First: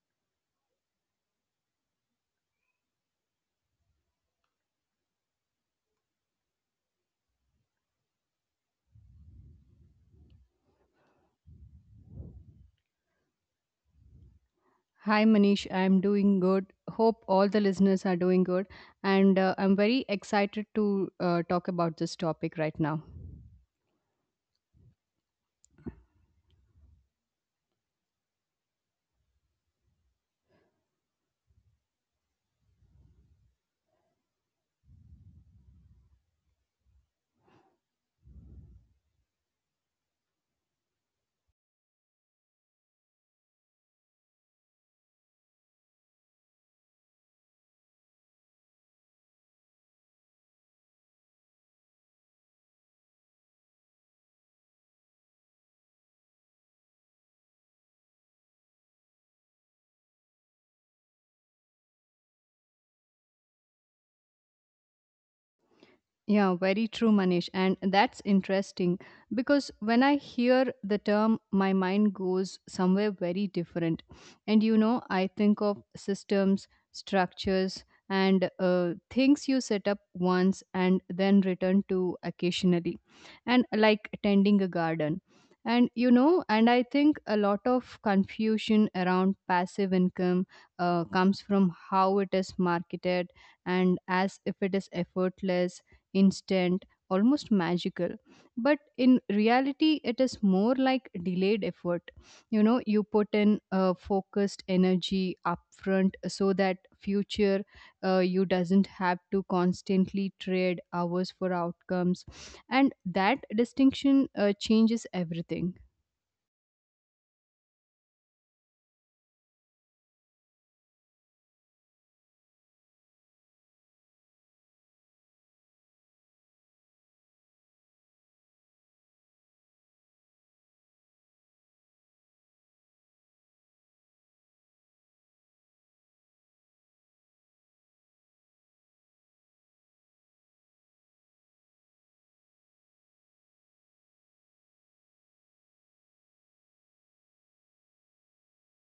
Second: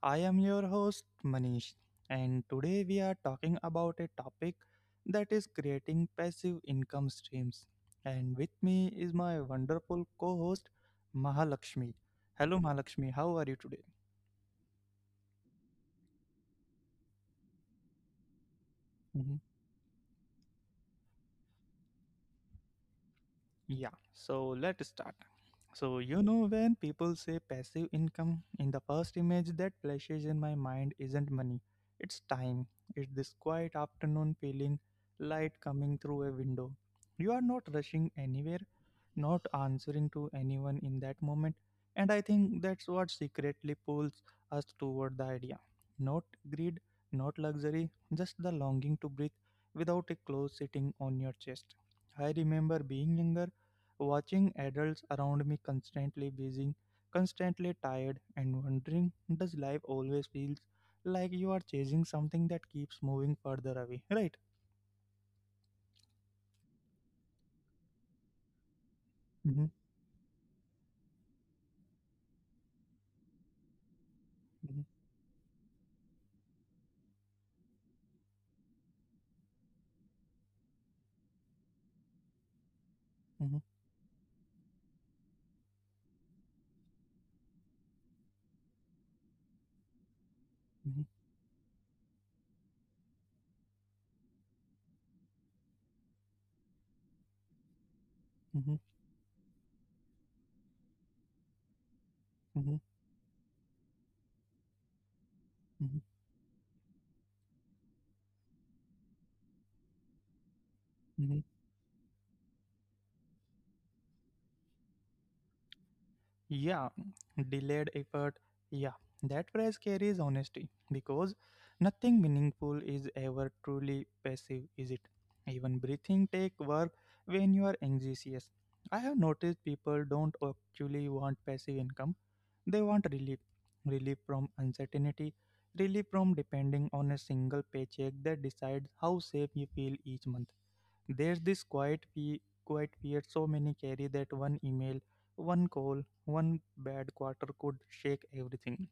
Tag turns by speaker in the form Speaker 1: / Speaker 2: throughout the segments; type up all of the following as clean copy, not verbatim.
Speaker 1: I am your host, Manish, and today we are talking about a topic that is creating passive income streams. And with me is my wonderful co host, Mahalakshmi. Hello, Mahalakshmi, how are you today?
Speaker 2: Hi Manish, I'm doing good. Hope all the listeners are doing good. And I'm very excited to talk about this topic right now.
Speaker 1: Yeah, so let's start. So, you know, when people say passive income, in the first image that flashes in my mind isn't money, it's time. It's this quiet afternoon feeling, light coming through a window. You are not rushing anywhere, not answering to anyone in that moment. And I think that's what secretly pulls us toward the idea. Not greed, not luxury, just the longing to breathe without a clothes sitting on your chest. I remember being younger watching adults around me constantly busy, constantly tired, and wondering does life always feels like you are chasing something that keeps moving further away, right?
Speaker 2: Yeah, very true, Manish. And that's interesting
Speaker 1: Mm-hmm,
Speaker 2: because when I hear the term, my mind goes somewhere very different.
Speaker 1: mm-hmm,
Speaker 2: I think of systems, structures, and things you set up once and then return to occasionally,
Speaker 1: mm-hmm,
Speaker 2: and like tending a garden. And you know, and I think a lot of confusion around passive income
Speaker 1: mm-hmm,
Speaker 2: comes from how it is marketed and as if it is effortless instant, almost magical.
Speaker 1: mm-hmm,
Speaker 2: But in reality, it is more like delayed effort. You
Speaker 1: mm-hmm,
Speaker 2: know, you put in focused energy upfront so that future you doesn't have to constantly trade hours
Speaker 1: Mm-hmm.
Speaker 2: for outcomes, and that distinction changes everything.
Speaker 1: Yeah, delayed effort. Yeah, that phrase carries honesty because nothing meaningful is ever truly passive, is it? Even breathing take work when you are anxious. I have noticed people don't actually want passive income. They want relief. Relief from uncertainty, relief from depending on a single paycheck that decides how safe you feel each month. There's this quiet, quiet fear so many carry that one email, one call, one bad quarter could shake everything.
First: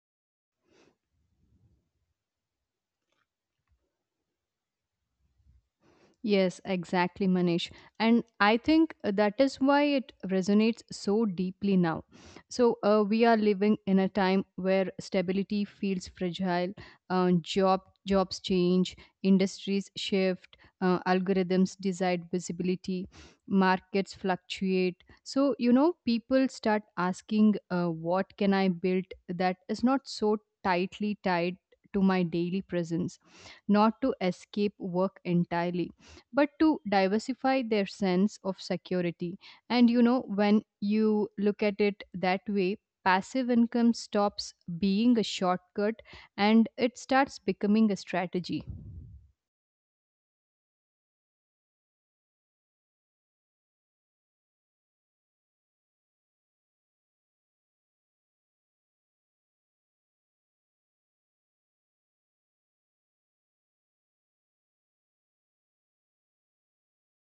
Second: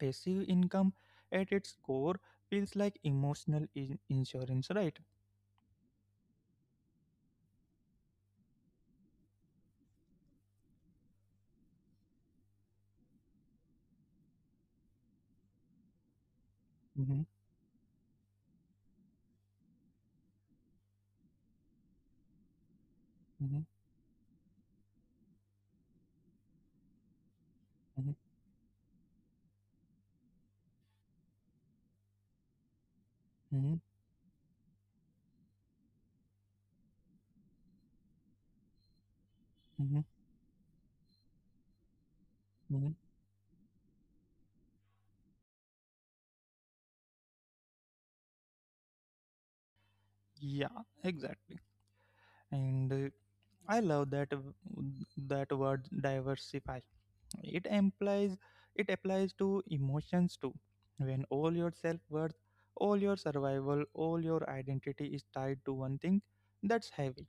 Speaker 1: Passive income at its core feels like emotional insurance, right?
Speaker 2: Yes, exactly, Manish. And I think that is why it resonates so deeply now. So, we are living in a time where stability feels fragile,
Speaker 1: hmm
Speaker 2: jobs change, industries shift, algorithms decide visibility,
Speaker 1: hmm
Speaker 2: markets fluctuate. So, you know, people start asking,
Speaker 1: hmm
Speaker 2: what can I build that is not so tightly tied to my daily presence,
Speaker 1: hmm
Speaker 2: not to escape work entirely but to diversify their sense of security. And
Speaker 1: hmm
Speaker 2: you know, when you look at it that way,
Speaker 1: hmm
Speaker 2: passive income stops being a shortcut and it starts becoming a strategy.
Speaker 1: Yeah, exactly. And I love that that word diversify. It implies it applies to emotions too. When all your self worth, all your survival, all your identity is tied to one thing, that's heavy.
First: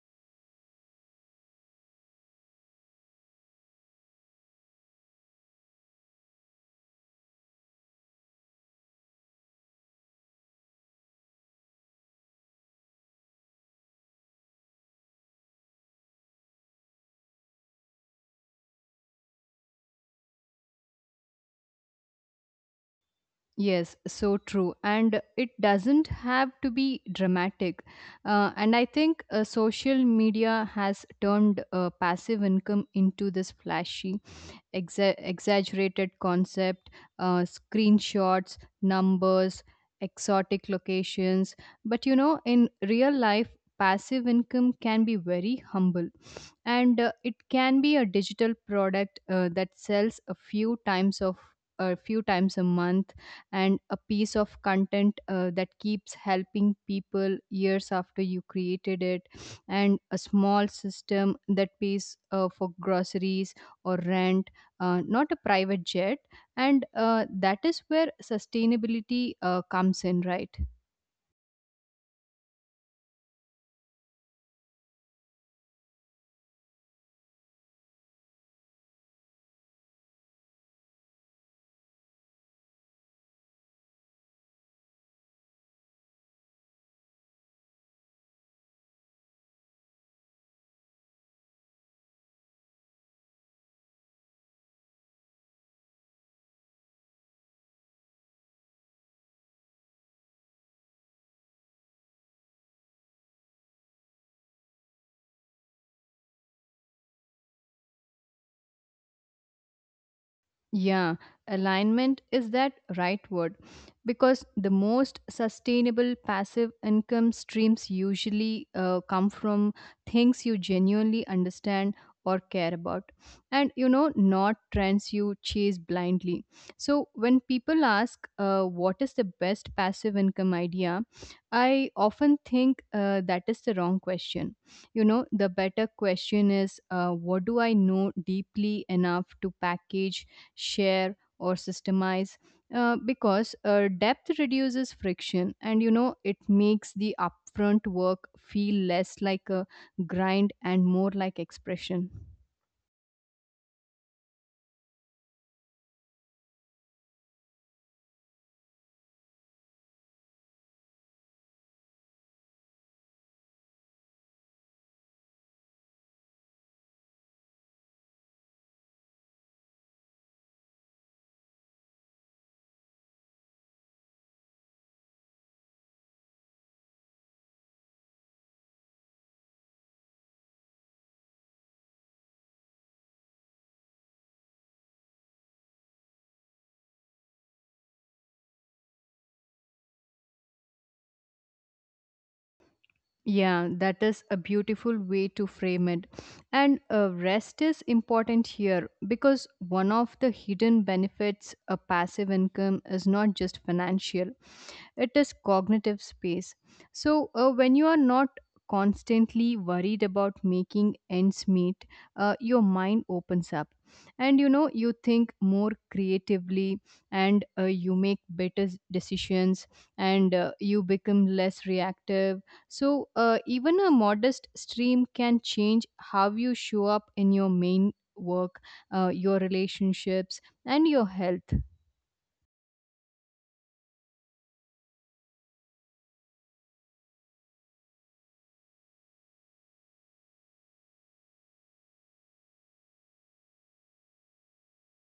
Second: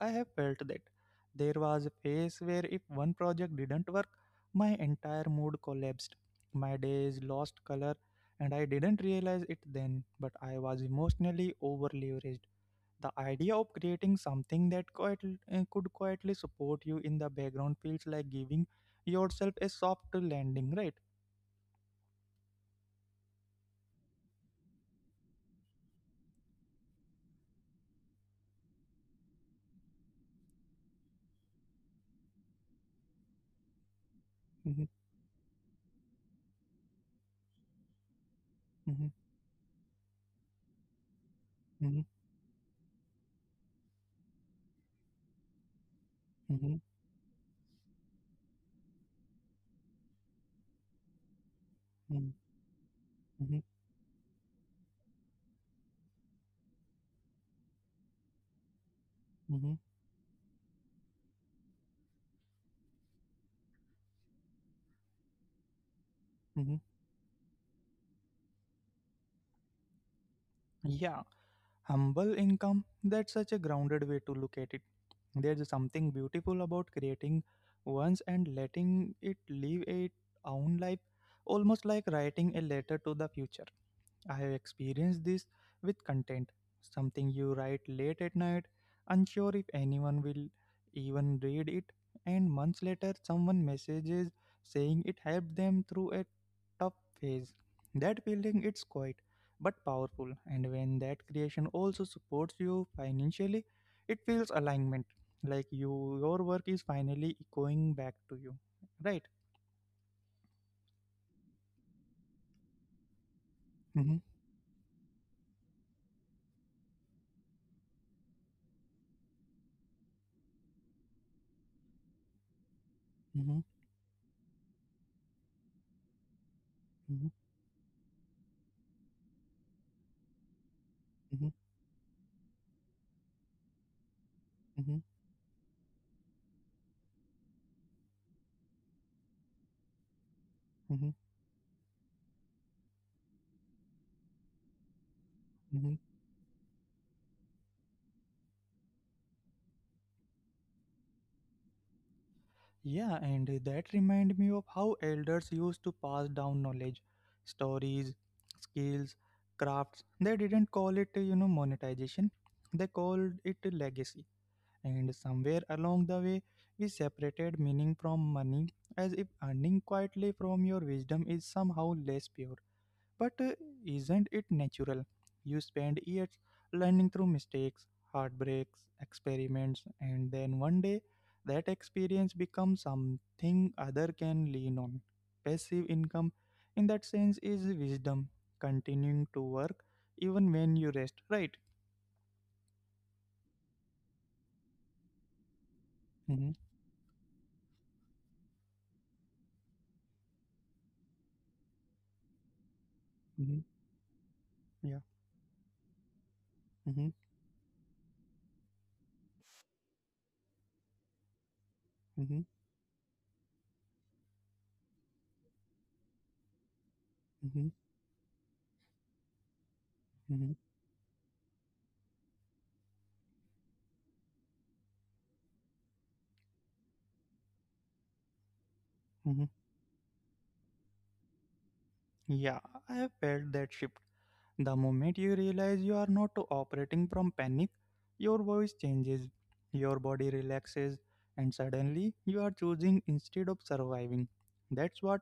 Speaker 1: I have felt that. There was a phase where if one project didn't work, my entire mood collapsed. My days lost color, and I didn't realize it then, but I was emotionally over leveraged. The idea of creating something that could quietly support you in the background feels like giving yourself a soft landing, right?
Speaker 2: Yes, so true. And it doesn't have to be dramatic. And I think social media has turned passive income into this flashy
Speaker 1: Mhm,
Speaker 2: exaggerated concept, screenshots,
Speaker 1: mhm,
Speaker 2: numbers, exotic locations. But
Speaker 1: mhm,
Speaker 2: you know, in real life, passive income can be very humble
Speaker 1: mhm,
Speaker 2: and it can be a digital product that sells a few times of a few
Speaker 1: mhm,
Speaker 2: times a month
Speaker 1: mhm,
Speaker 2: and a piece of content that keeps helping people years after you created it,
Speaker 1: mhm,
Speaker 2: and a small system that pays for groceries or rent, not a private jet,
Speaker 1: mhm.
Speaker 2: and that is where sustainability comes in, right?
Speaker 1: Yeah, humble income, that's such a grounded way to look at it. There's something beautiful about creating once and letting it live its own life, almost like writing a letter to the future. I have experienced this with content, something you write late at night, unsure if anyone will even read it, and months later someone messages saying it helped them through a tough phase. That feeling it's quite but powerful, and when that creation also supports you financially, it feels alignment, like your work is finally echoing back to you, right?
Speaker 2: Yeah, alignment is that right word,
Speaker 1: Mm-hmm,
Speaker 2: because the most sustainable passive income streams usually come from things you genuinely understand or care about,
Speaker 1: mm-hmm,
Speaker 2: and you know, not trends you chase blindly. So when people ask, what is the best passive income idea,
Speaker 1: mm-hmm,
Speaker 2: I often think that is the wrong question. You know, the better question is, what do I know deeply enough to package, share,
Speaker 1: mm-hmm,
Speaker 2: or systemize? Because depth reduces friction, and you know,
Speaker 1: mm-hmm,
Speaker 2: it makes the upfront work feel less like a grind and more like expression.
Speaker 1: Yeah, and that remind me of how elders used to pass down knowledge, stories, skills, crafts. They didn't call it, you know, monetization. They called it a legacy. And somewhere along the way, we separated meaning from money as if earning quietly from your wisdom is somehow less pure. But isn't it natural? You spend years learning through mistakes, heartbreaks, experiments, and then one day that experience becomes something other can lean on. Passive income, in that sense, is wisdom, continuing to work even when you rest, right?
Speaker 2: Yeah, that is a beautiful way to frame it.
Speaker 1: Mm-hmm,
Speaker 2: And rest is important here, because one of the hidden benefits of passive income is not just
Speaker 1: mm-hmm,
Speaker 2: financial, it
Speaker 1: yeah.
Speaker 2: is cognitive space.
Speaker 1: Mm-hmm,
Speaker 2: So when you are not constantly worried about making ends meet,
Speaker 1: mm-hmm,
Speaker 2: your mind opens up, and you know, you think more creatively,
Speaker 1: mm-hmm,
Speaker 2: and you make decisions, and
Speaker 1: mm-hmm,
Speaker 2: you become less reactive. So even a modest stream can change how you show up in your main work,
Speaker 1: mm-hmm.
Speaker 2: your relationships, and your health.
Speaker 1: Yeah, I have felt that shift. The moment you realize you are not operating from panic, your voice changes, your body relaxes, and suddenly you are choosing instead of surviving. That's what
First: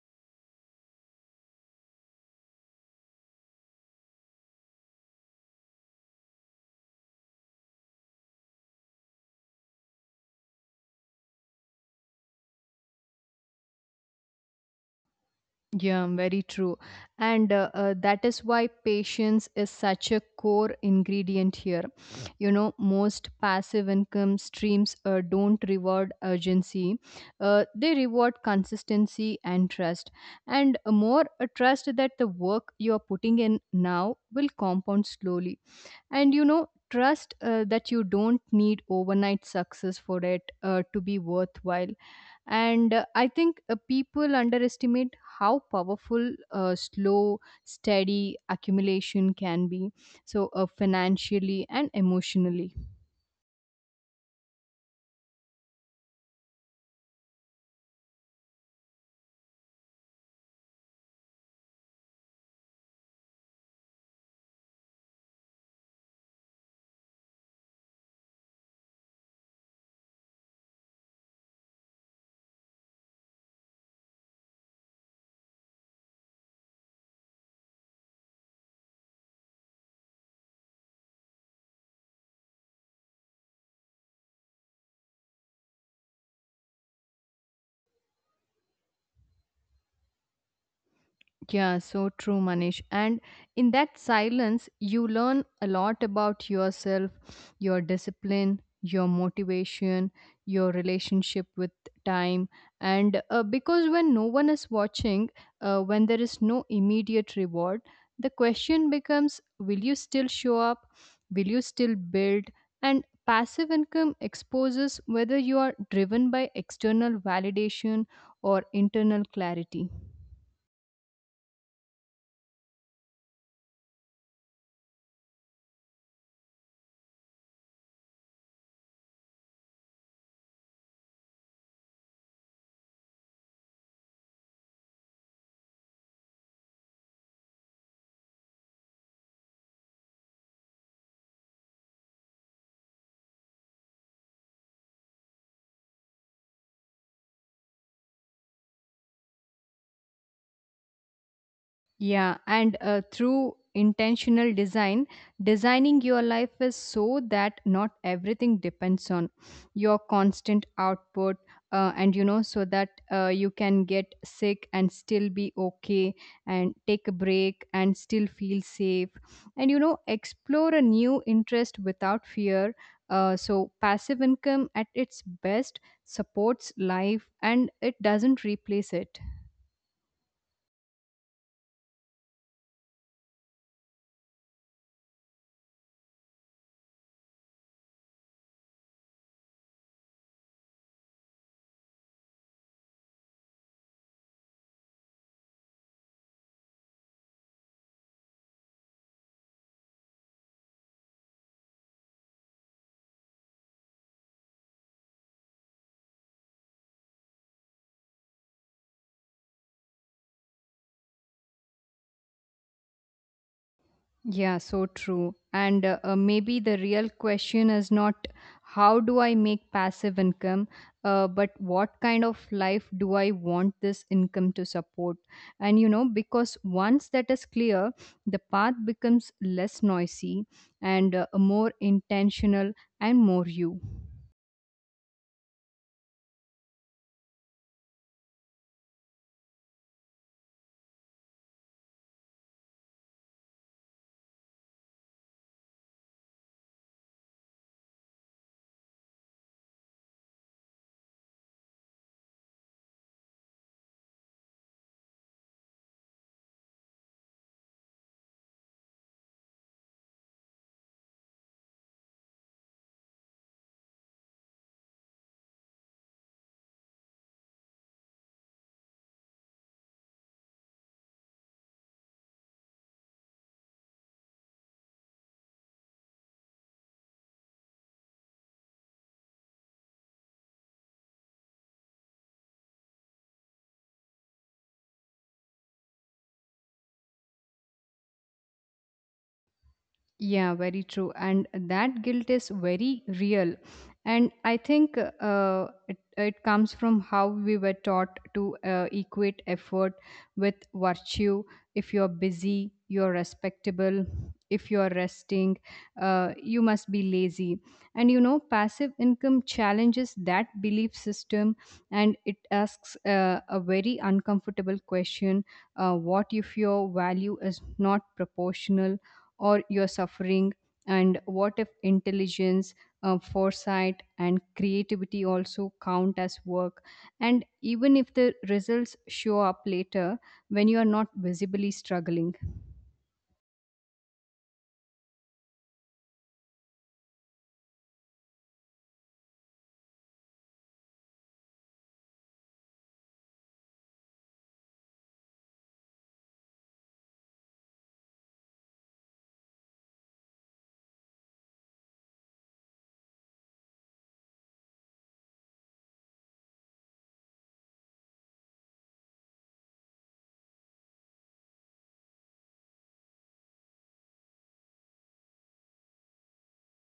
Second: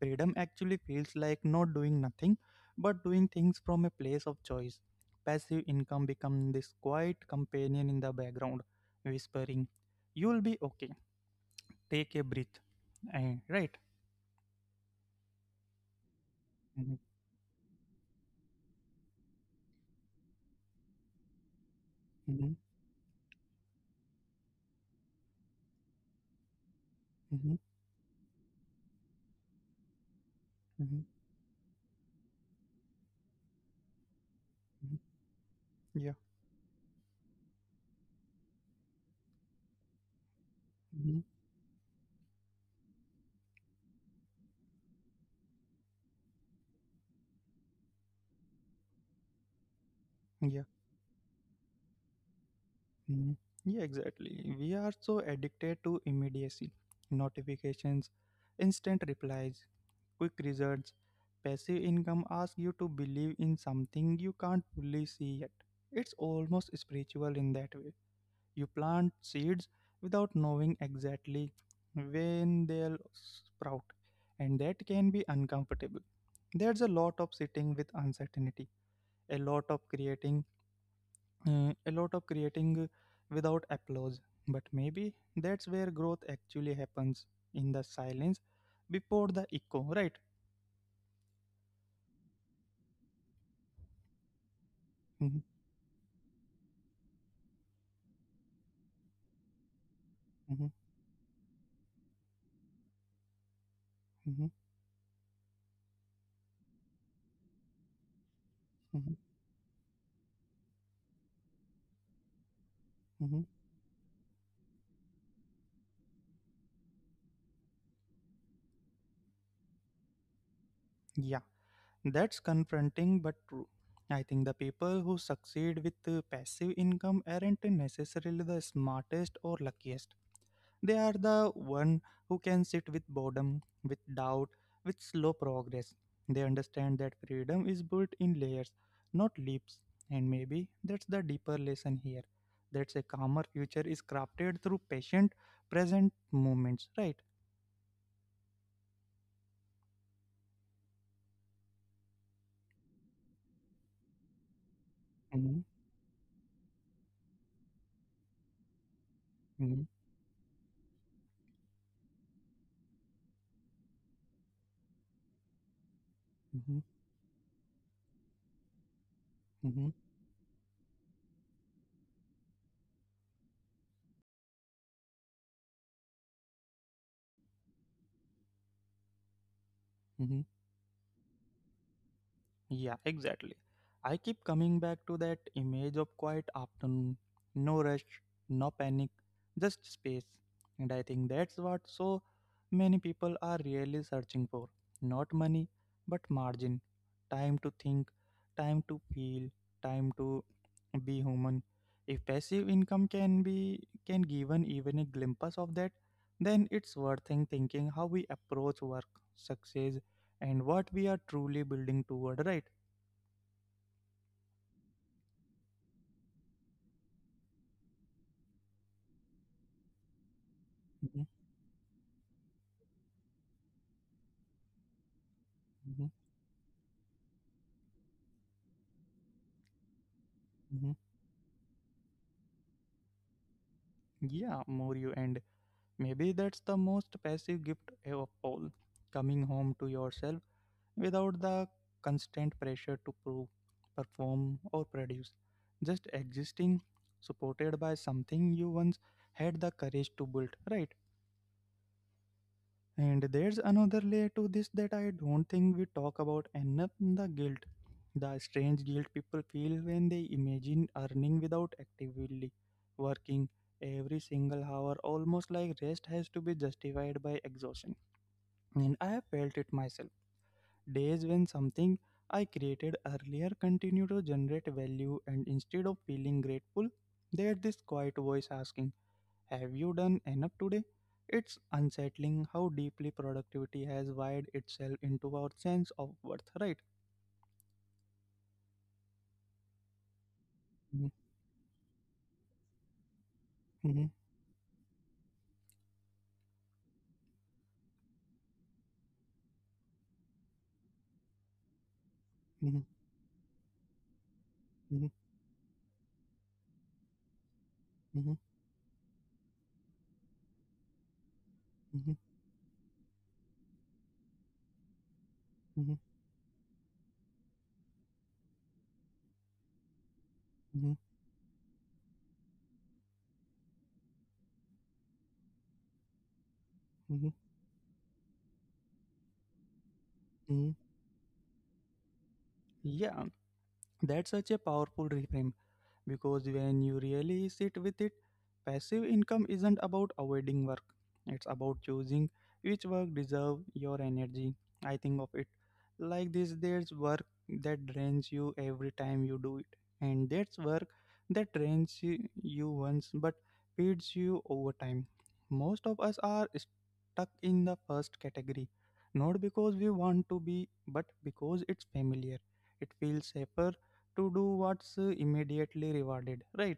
Speaker 1: freedom actually feels like, not doing nothing but doing things from a place of choice. Passive income becomes this quiet companion in the background, whispering, "You'll be okay, take a breath." Eh, right?
Speaker 2: Yeah, very true.
Speaker 1: Mhm,
Speaker 2: And that is why patience is such a core ingredient here. You
Speaker 1: mhm,
Speaker 2: know, most passive income streams don't reward urgency,
Speaker 1: mhm,
Speaker 2: they reward consistency and trust. And
Speaker 1: mhm,
Speaker 2: a more a trust that the work you are putting in now will compound
Speaker 1: mhm.
Speaker 2: slowly.
Speaker 1: Yeah.
Speaker 2: And you know, trust that you don't need overnight success for it to be
Speaker 1: mhm,
Speaker 2: worthwhile. And I think people underestimate how powerful slow steady accumulation can be, so
Speaker 1: Yeah.
Speaker 2: financially and emotionally.
Speaker 1: Mm, Yeah, exactly. We are so addicted to immediacy, notifications, instant replies, quick results. Passive income asks you to believe in something you can't fully see yet. It's almost spiritual in that way. You plant seeds without knowing exactly when they'll sprout, and that can be uncomfortable. There's a lot of sitting with uncertainty, a lot of creating a lot of creating without applause. But maybe that's where growth actually happens in the silence before the echo, right?
Speaker 2: Yeah, so true, Manish. And in that silence, you
Speaker 1: Mhm,
Speaker 2: learn a lot about yourself, your discipline, your motivation,
Speaker 1: mhm,
Speaker 2: your relationship with time. And because
Speaker 1: mhm,
Speaker 2: when no one is watching, when there is no immediate reward, the question
Speaker 1: mhm,
Speaker 2: becomes, will you still show up? Will you still build? And
Speaker 1: mhm.
Speaker 2: passive income exposes whether you are driven by external validation or internal clarity.
Speaker 1: Yeah, that's confronting but true. I think the people who succeed with passive income aren't necessarily the smartest or luckiest. They are the one who can sit with boredom, with doubt, with slow progress. They understand that freedom is built in layers, not leaps. And maybe that's the deeper lesson here. That's a calmer future is crafted through patient, present moments, right?
Speaker 2: Yeah, and through intentional design,
Speaker 1: Mm-hmm,
Speaker 2: designing your life is so that not everything depends on your constant output, and you know, so that you can get sick and still be okay, and
Speaker 1: mm-hmm,
Speaker 2: take a break and still feel safe, and you
Speaker 1: mm-hmm,
Speaker 2: know, explore a new interest without fear. So, passive income at its best supports life and it doesn't replace it.
Speaker 1: Yeah, exactly. I keep coming back to that image of quiet afternoon, no rush, no panic, just space. And I think that's what so many people are really searching for. Not money, but margin. Time to think, time to feel, time to be human. If passive income can be can given even a glimpse of that, then it's worth thinking how we approach work, success, and what we are truly building toward, right?
Speaker 2: Yeah, so true. And maybe the real question is not, how do I make passive income,
Speaker 1: Mhm,
Speaker 2: but what kind of life do I want this income to support? And you know,
Speaker 1: mhm,
Speaker 2: because once that is clear, the path becomes less noisy
Speaker 1: mhm.
Speaker 2: and more intentional and more you.
Speaker 1: Yeah, Moryu, and maybe that's the most passive gift of all coming home to yourself without the constant pressure to prove, perform, or produce. Just existing, supported by something you once had the courage to build, right? And there's another layer to this that I don't think we talk about enough, the guilt. The strange guilt people feel when they imagine earning without actively working every single hour, almost like rest has to be justified by exhaustion. And I have felt it myself. Days when something I created earlier continued to generate value, and instead of feeling grateful, there's this quiet voice asking have you done enough today? It's unsettling how deeply productivity has wired itself into our sense of worth, right?
Speaker 2: Yeah, very true.
Speaker 1: Mhm,
Speaker 2: And that guilt is very real.
Speaker 1: mhm,
Speaker 2: And I think it comes from how we were taught to equate effort with virtue. If you're busy,
Speaker 1: mhm,
Speaker 2: you're respectable. If you're
Speaker 1: mhm,
Speaker 2: resting, you must be lazy. And you know,
Speaker 1: mhm,
Speaker 2: passive income challenges that belief system, and
Speaker 1: mhm,
Speaker 2: it asks a very uncomfortable question,
Speaker 1: mhm,
Speaker 2: what if your value is not proportional? Or your suffering?
Speaker 1: mhm,
Speaker 2: And what if intelligence, foresight, and creativity also count as work,
Speaker 1: mhm,
Speaker 2: and even if the results show up later, when you
Speaker 1: mhm.
Speaker 2: are not visibly struggling?
Speaker 1: Yeah, that's such a powerful reframe. Because when you really sit with it, passive income isn't about avoiding work. It's about choosing which work deserve your energy. I think of it like this, there's work that drains you every time you do it, and there's work that you once but feeds you over time. Most of us are stuck in the first category, not because we want to be, but because it's familiar. It feels safer to do what's immediately rewarded, right?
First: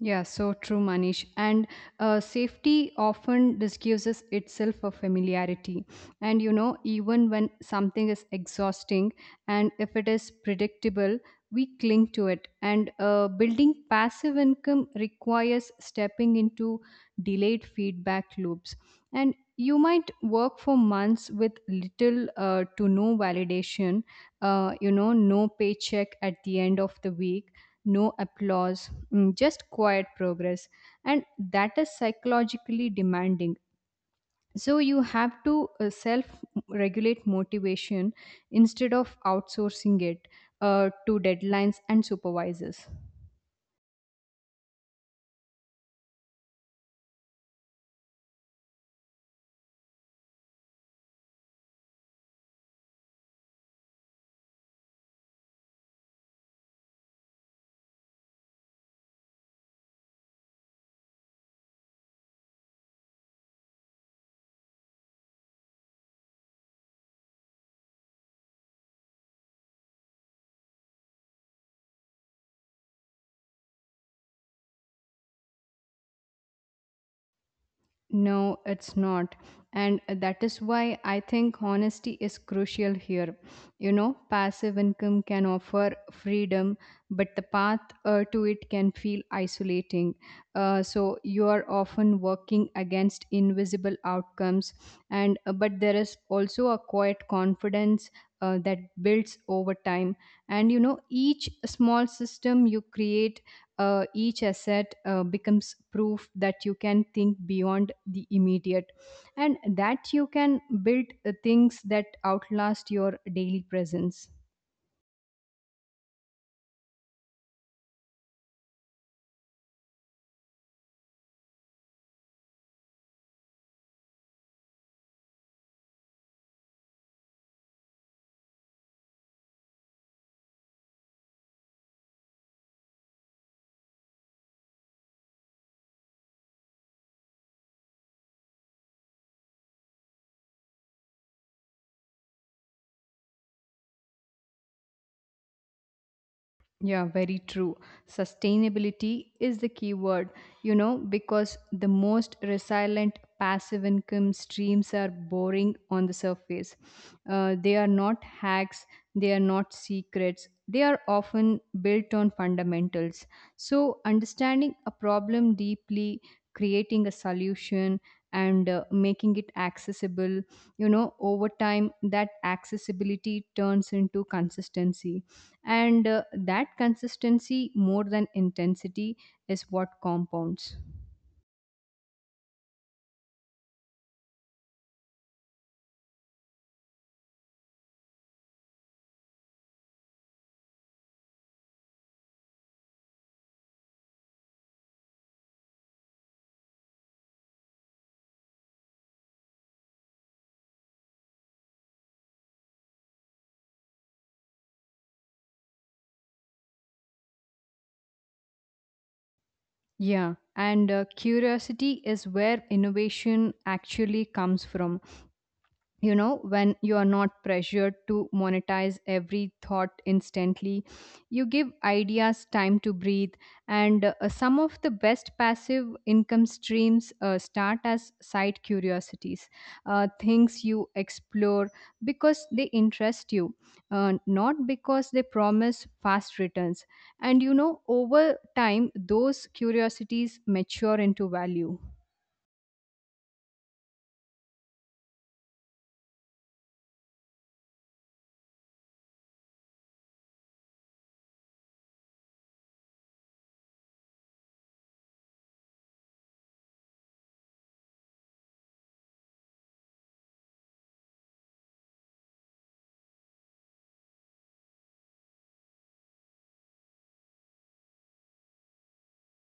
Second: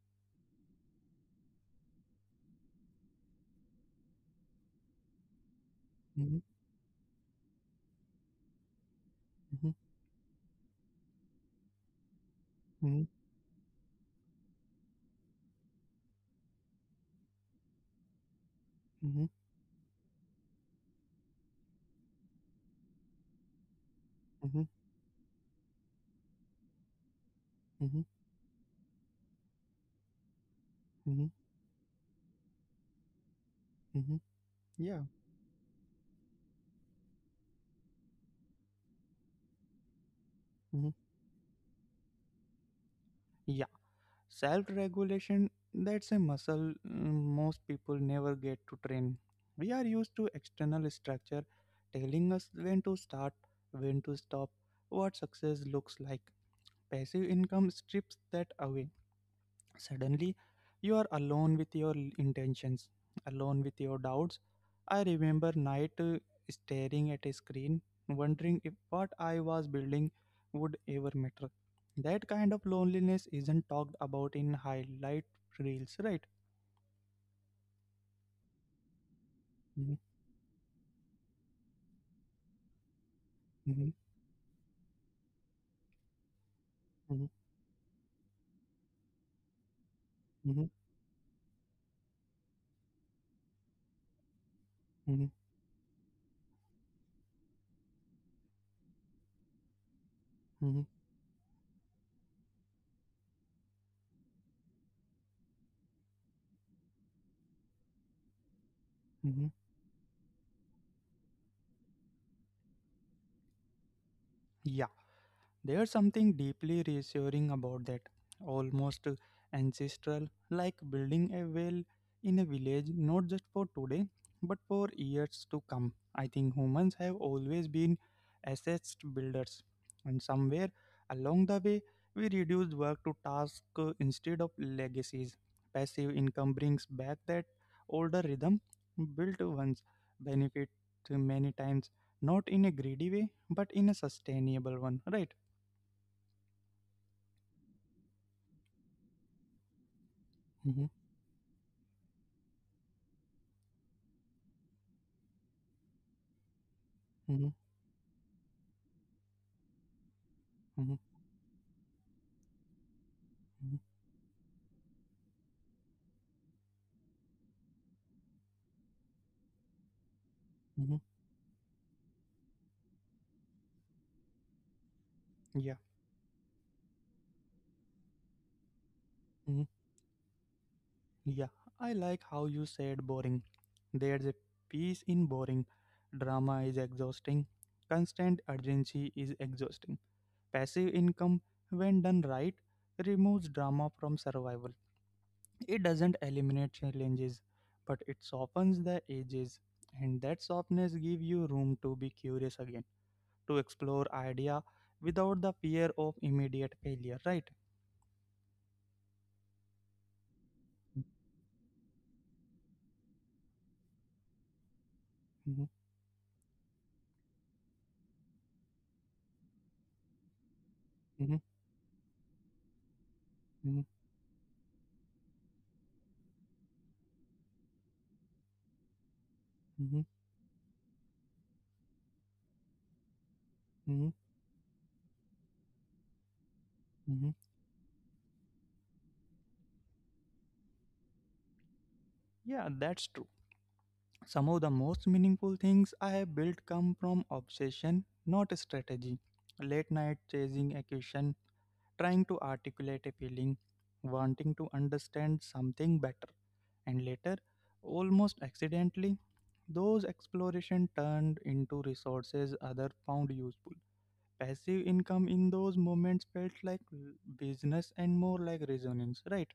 Speaker 2: Yeah, so true, Manish. And safety often disguises itself a familiarity.
Speaker 1: Mhm,
Speaker 2: And you know, even when something is exhausting, and
Speaker 1: mhm,
Speaker 2: if it is predictable, we cling to it. And
Speaker 1: mhm,
Speaker 2: uh, building passive income requires stepping into delayed feedback loops. And you might work for months with little to no validation,
Speaker 1: mhm,
Speaker 2: you know, no paycheck at the end of the week,
Speaker 1: mhm,
Speaker 2: no applause, just quiet progress.
Speaker 1: mhm,
Speaker 2: And
Speaker 1: mhm,
Speaker 2: that is psychologically demanding.
Speaker 1: mhm.
Speaker 2: So you
Speaker 1: Yeah.
Speaker 2: have to self regulate motivation instead of outsourcing it
Speaker 1: mhm.
Speaker 2: to deadlines and supervisors.
Speaker 1: Yeah. Self regulation, that's a muscle, mm, most people never get to train. We are used to external structure telling us when to start, when to stop, what success looks like. Passive income strips that away. Suddenly, you are alone with your intentions, alone with your doubts. I remember night staring at a screen, wondering if what I was building would ever matter. That kind of loneliness isn't talked about in highlight reels, right?
Speaker 2: No, it's not.
Speaker 1: Mm-hmm,
Speaker 2: And that is why I think honesty is crucial here. You
Speaker 1: hmm
Speaker 2: know, passive income can offer freedom, but the path to it can feel isolating.
Speaker 1: hmm
Speaker 2: So you are often working against invisible outcomes,
Speaker 1: hmm
Speaker 2: and but there is also a quiet confidence that builds over time. And you
Speaker 1: hmm
Speaker 2: know, each small system you create, each asset becomes proof that you can think beyond the immediate,
Speaker 1: hmm
Speaker 2: and that you can build things that outlast your daily presence.
Speaker 1: There's something deeply reassuring about that, almost ancestral, like building a well in a village not just for today but for years to come. I think humans have always been assessed builders, and somewhere along the way, we reduced work to task instead of legacies. Passive income brings back that older rhythm, built ones benefit many times, not in a greedy way but in a sustainable one, right?
Speaker 2: Yeah, very true. Sustainability is the key word, you
Speaker 1: Mhm,
Speaker 2: know, because the most resilient passive income streams are boring on the surface.
Speaker 1: mhm,
Speaker 2: They are not hacks, they are not secrets, they are
Speaker 1: mhm,
Speaker 2: often built on fundamentals.
Speaker 1: mhm,
Speaker 2: So, understanding a problem deeply, creating a solution, and making it accessible, you
Speaker 1: mhm.
Speaker 2: know, over time, that accessibility turns into consistency,
Speaker 1: Yeah,
Speaker 2: and that consistency, more than intensity,
Speaker 1: mhm,
Speaker 2: is what compounds.
Speaker 1: yeah. I like how you said boring. There's a peace in boring. Drama is exhausting. Constant urgency is exhausting. Passive income, when done right, removes drama from survival. It doesn't eliminate challenges, but it softens the edges. And that softness gives you room to be curious again, to explore idea without the fear of immediate failure, right?
Speaker 2: Yeah, and curiosity is where innovation actually comes from.
Speaker 1: Mhm,
Speaker 2: You know, when you are not pressured to monetize every thought instantly,
Speaker 1: mhm,
Speaker 2: you give ideas time to breathe.
Speaker 1: mhm,
Speaker 2: And some of the best passive income streams start as side curiosities,
Speaker 1: hmm
Speaker 2: things you explore because they interest you,
Speaker 1: hmm
Speaker 2: not because they promise fast returns.
Speaker 1: hmm
Speaker 2: And you know, over time those curiosities mature into value.
Speaker 1: Yeah, that's true. Some of the most meaningful things I have built come from obsession, not strategy. Late night chasing a question, trying to articulate a feeling, wanting to understand something better, and later, almost accidentally, those exploration turned into resources other found useful. Passive income in those moments felt like business and more like resonance, right?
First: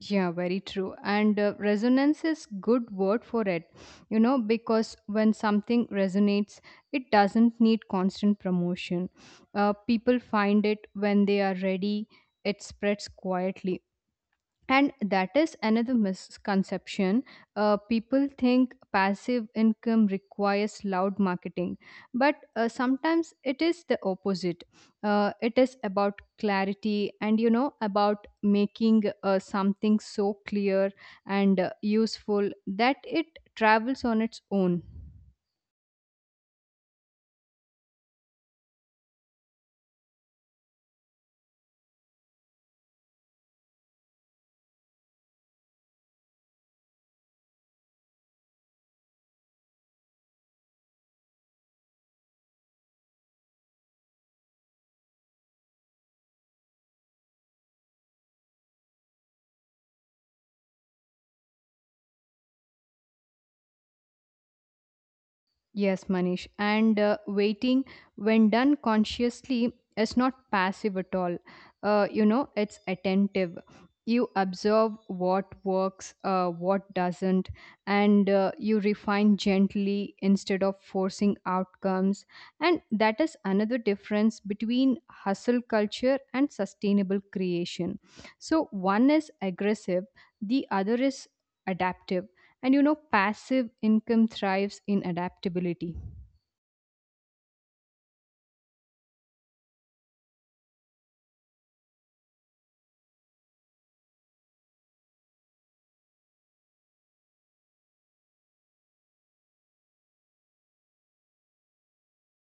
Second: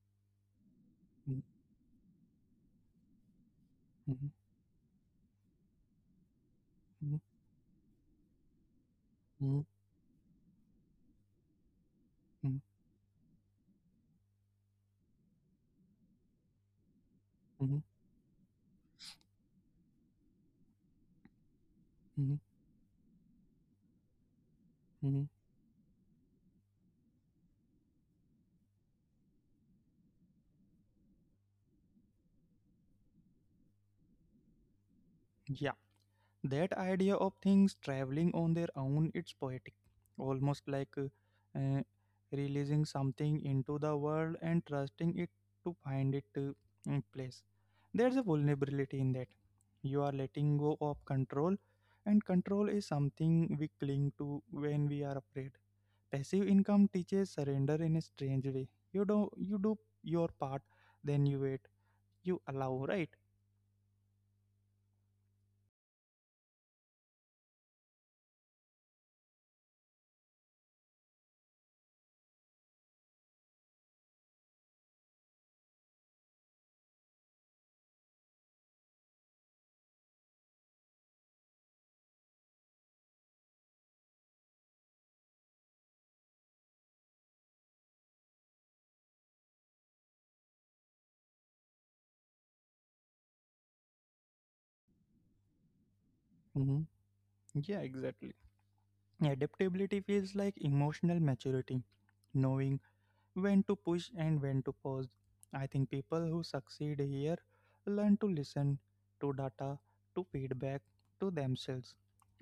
Speaker 2: Yeah, very true.
Speaker 1: Mm-hmm,
Speaker 2: And resonance is good word for it, you
Speaker 1: mm-hmm,
Speaker 2: know, because when something resonates, it doesn't need constant promotion.
Speaker 1: mm-hmm,
Speaker 2: People find it when they are ready.
Speaker 1: mm-hmm,
Speaker 2: It spreads quietly, and that is another misconception.
Speaker 1: mm-hmm,
Speaker 2: People think passive income requires loud marketing,
Speaker 1: mm-hmm.
Speaker 2: but sometimes it is the opposite.
Speaker 1: Mhm.
Speaker 2: It is about clarity, and you know, about making something so clear and useful that it travels on its own.
Speaker 1: Yeah, that idea of things traveling on their own, it's poetic, almost like uh, releasing something into the world and trusting it to find place. There's a vulnerability in that. You are letting go of control, and control is something we cling to when we are afraid. Passive income teaches surrender in a strange way. You do your part, then you wait, you allow, right?
Speaker 2: Yes, Manish. And waiting, when done consciously, is not passive at all. You know, it's attentive. You observe what works, what doesn't, and you refine gently instead of forcing outcomes. And that is another difference between hustle culture and sustainable creation. So, one is aggressive, the other is adaptive, and you know, passive income thrives in adaptability.
Speaker 1: hmm Yeah, exactly. Adaptability feels like emotional maturity, knowing when to push and when to pause. I think people who succeed here learn to listen to data, to feedback, to themselves.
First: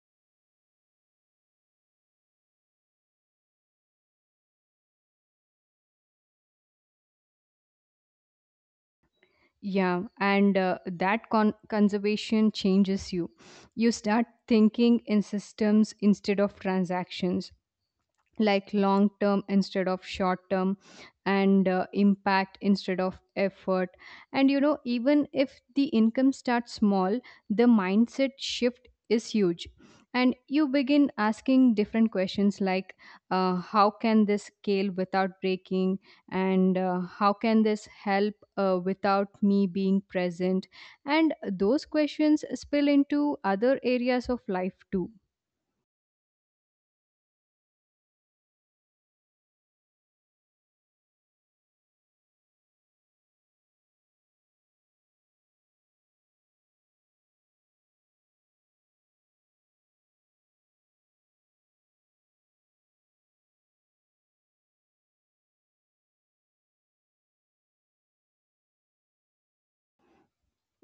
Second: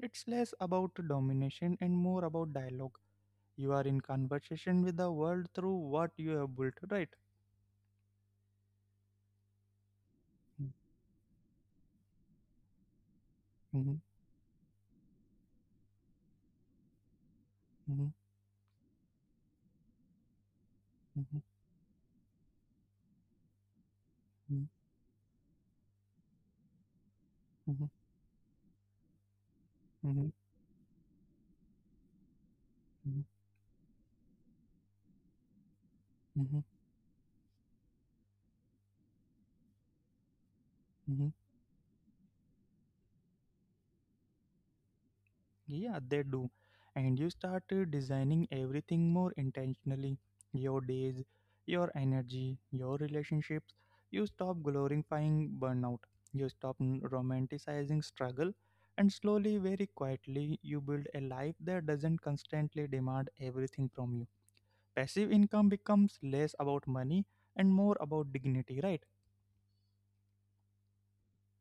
Speaker 1: It's less about domination and more about dialogue. You are in conversation with the world through what you have built, right?
Speaker 2: Yeah, and that conservation changes you. You
Speaker 1: Mhm,
Speaker 2: start thinking in systems instead of transactions,
Speaker 1: mhm,
Speaker 2: like long term instead of short term,
Speaker 1: mhm,
Speaker 2: and impact instead of effort. And you
Speaker 1: mhm,
Speaker 2: know, even if the income starts small, the
Speaker 1: mhm,
Speaker 2: mindset shift is huge, and
Speaker 1: mhm,
Speaker 2: you begin asking different questions like,
Speaker 1: mhm,
Speaker 2: how can this scale without breaking,
Speaker 1: mhm,
Speaker 2: and how can this help without me being present? And
Speaker 1: mhm,
Speaker 2: those questions spill into other areas of life too.
Speaker 1: Yeah, they do. And you start designing everything more intentionally your days, your energy, your relationships. You stop glorifying burnout. You stop romanticizing struggle. And slowly, very quietly, you build a life that doesn't constantly demand everything from you. Passive income becomes less about money and more about dignity, right?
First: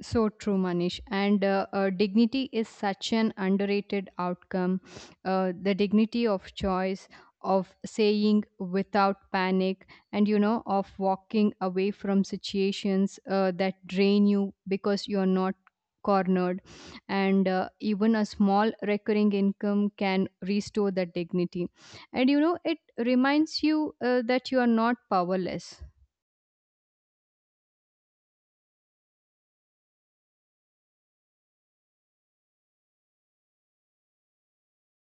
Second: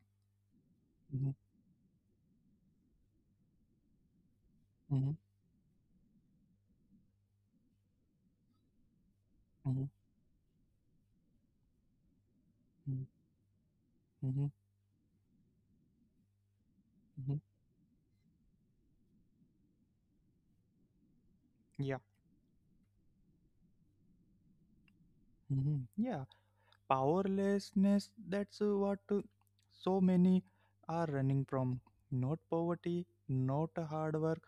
Speaker 2: So true, Manish.
Speaker 1: Mm-hmm,
Speaker 2: And dignity is such an underrated outcome.
Speaker 1: mm-hmm,
Speaker 2: The dignity of choice, of saying without panic,
Speaker 1: mm-hmm,
Speaker 2: and you know, of walking away from situations that drain you
Speaker 1: mm-hmm,
Speaker 2: because you're not cornered. And
Speaker 1: mm-hmm.
Speaker 2: uh, even a small recurring income can restore that dignity. And
Speaker 1: Yeah.
Speaker 2: you know, it reminds you that you are not powerless.
Speaker 1: Mm-hmm. Yeah, powerlessness, that's what so many are running from, not poverty, not hard work,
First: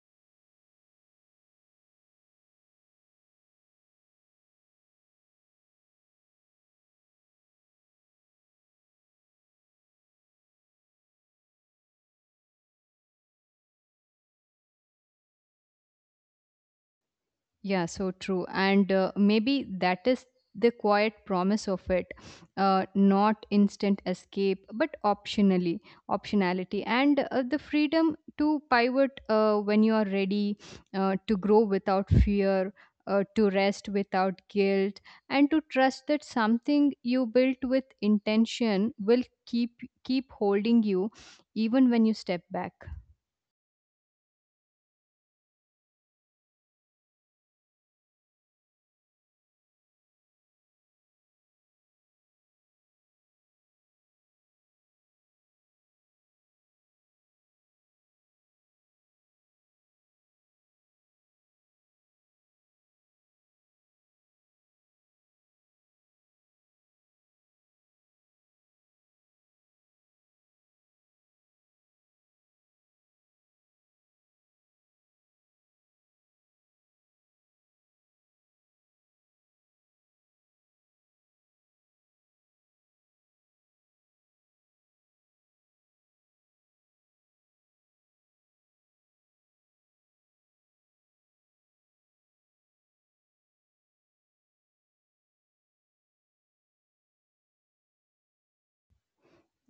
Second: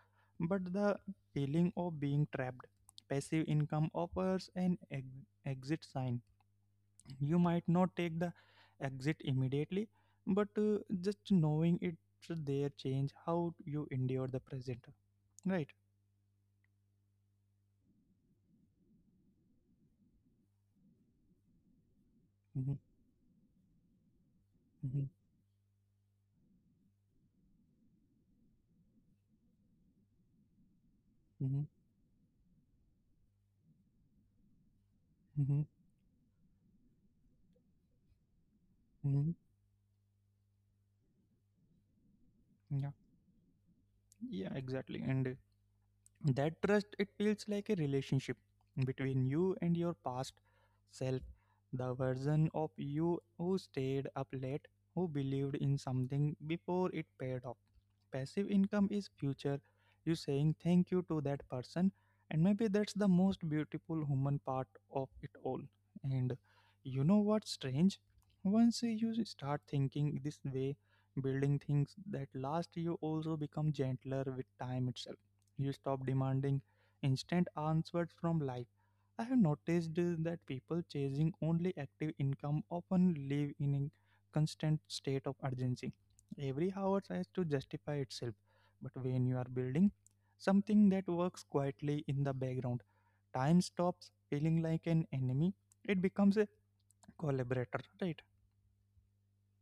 Speaker 1: but the feeling of being trapped. Passive income offers an exit sign. You might not take the exit immediately, but just knowing it's there change how you endure the present, right?
Speaker 2: Yeah, so true. And Maybe that is the quiet promise of it,
Speaker 1: Mm-hmm,
Speaker 2: not instant escape but
Speaker 1: mm-hmm,
Speaker 2: optionally optionality and the freedom to pivot when you are ready, to grow
Speaker 1: mm-hmm,
Speaker 2: without fear, to rest without guilt, and to
Speaker 1: mm-hmm,
Speaker 2: trust that something you built with intention will
Speaker 1: mm-hmm.
Speaker 2: keep holding you even when you step back.
Speaker 1: Yeah, exactly. And that trust, it feels like a relationship between you and your past self, the version of you who stayed up late, who believed in something before it paid off. Passive income is future. You saying thank you to that person, and maybe that's the most beautiful human part of it all. And you know what's strange? Once you start thinking this way, building things that last, you also become gentler with time itself. You stop demanding instant answers from life. I have noticed that people chasing only active income often live in a constant state of urgency. Every hour has to justify itself. But when you are building something that works quietly in the background, time stops feeling like an enemy. It becomes a collaborator, right?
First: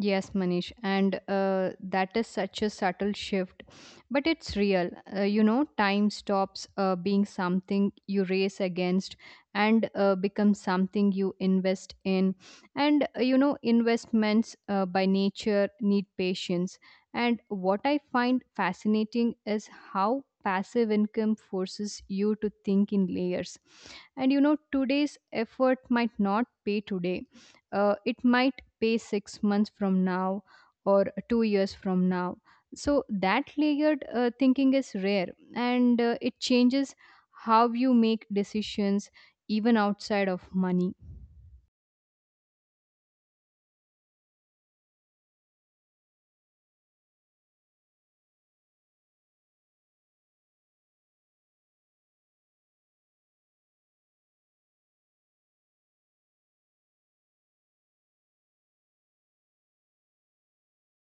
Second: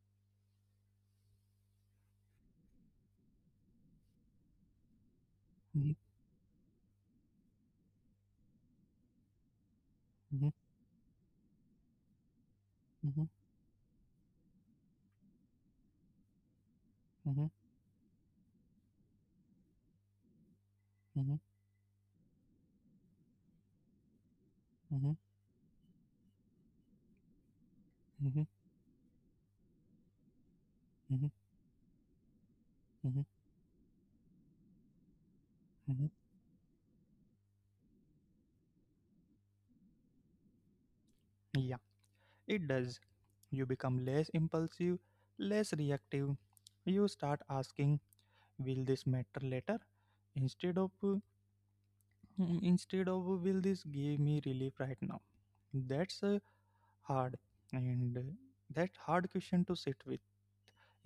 Speaker 2: Yes, Manish, and that is such a subtle shift, but it's real. You know, time
Speaker 1: Mhm,
Speaker 2: stops being something you race against and becomes
Speaker 1: mhm,
Speaker 2: something you invest in. And you
Speaker 1: mhm,
Speaker 2: know, investments by nature need patience. And
Speaker 1: mhm,
Speaker 2: what I find fascinating is how passive income
Speaker 1: mhm,
Speaker 2: forces you to think in layers. And you know, today's
Speaker 1: mhm,
Speaker 2: effort might not pay today, it might
Speaker 1: mhm,
Speaker 2: pay 6 months from now or two
Speaker 1: mhm,
Speaker 2: years from now. So that layered thinking is rare, and it
Speaker 1: mhm,
Speaker 2: changes how you make decisions even outside of money.
Speaker 1: mhm. It does. You become less impulsive, less reactive. You start asking, will this matter later? Instead of uh, instead of will this give me relief right now? That's hard, and that hard question to sit with,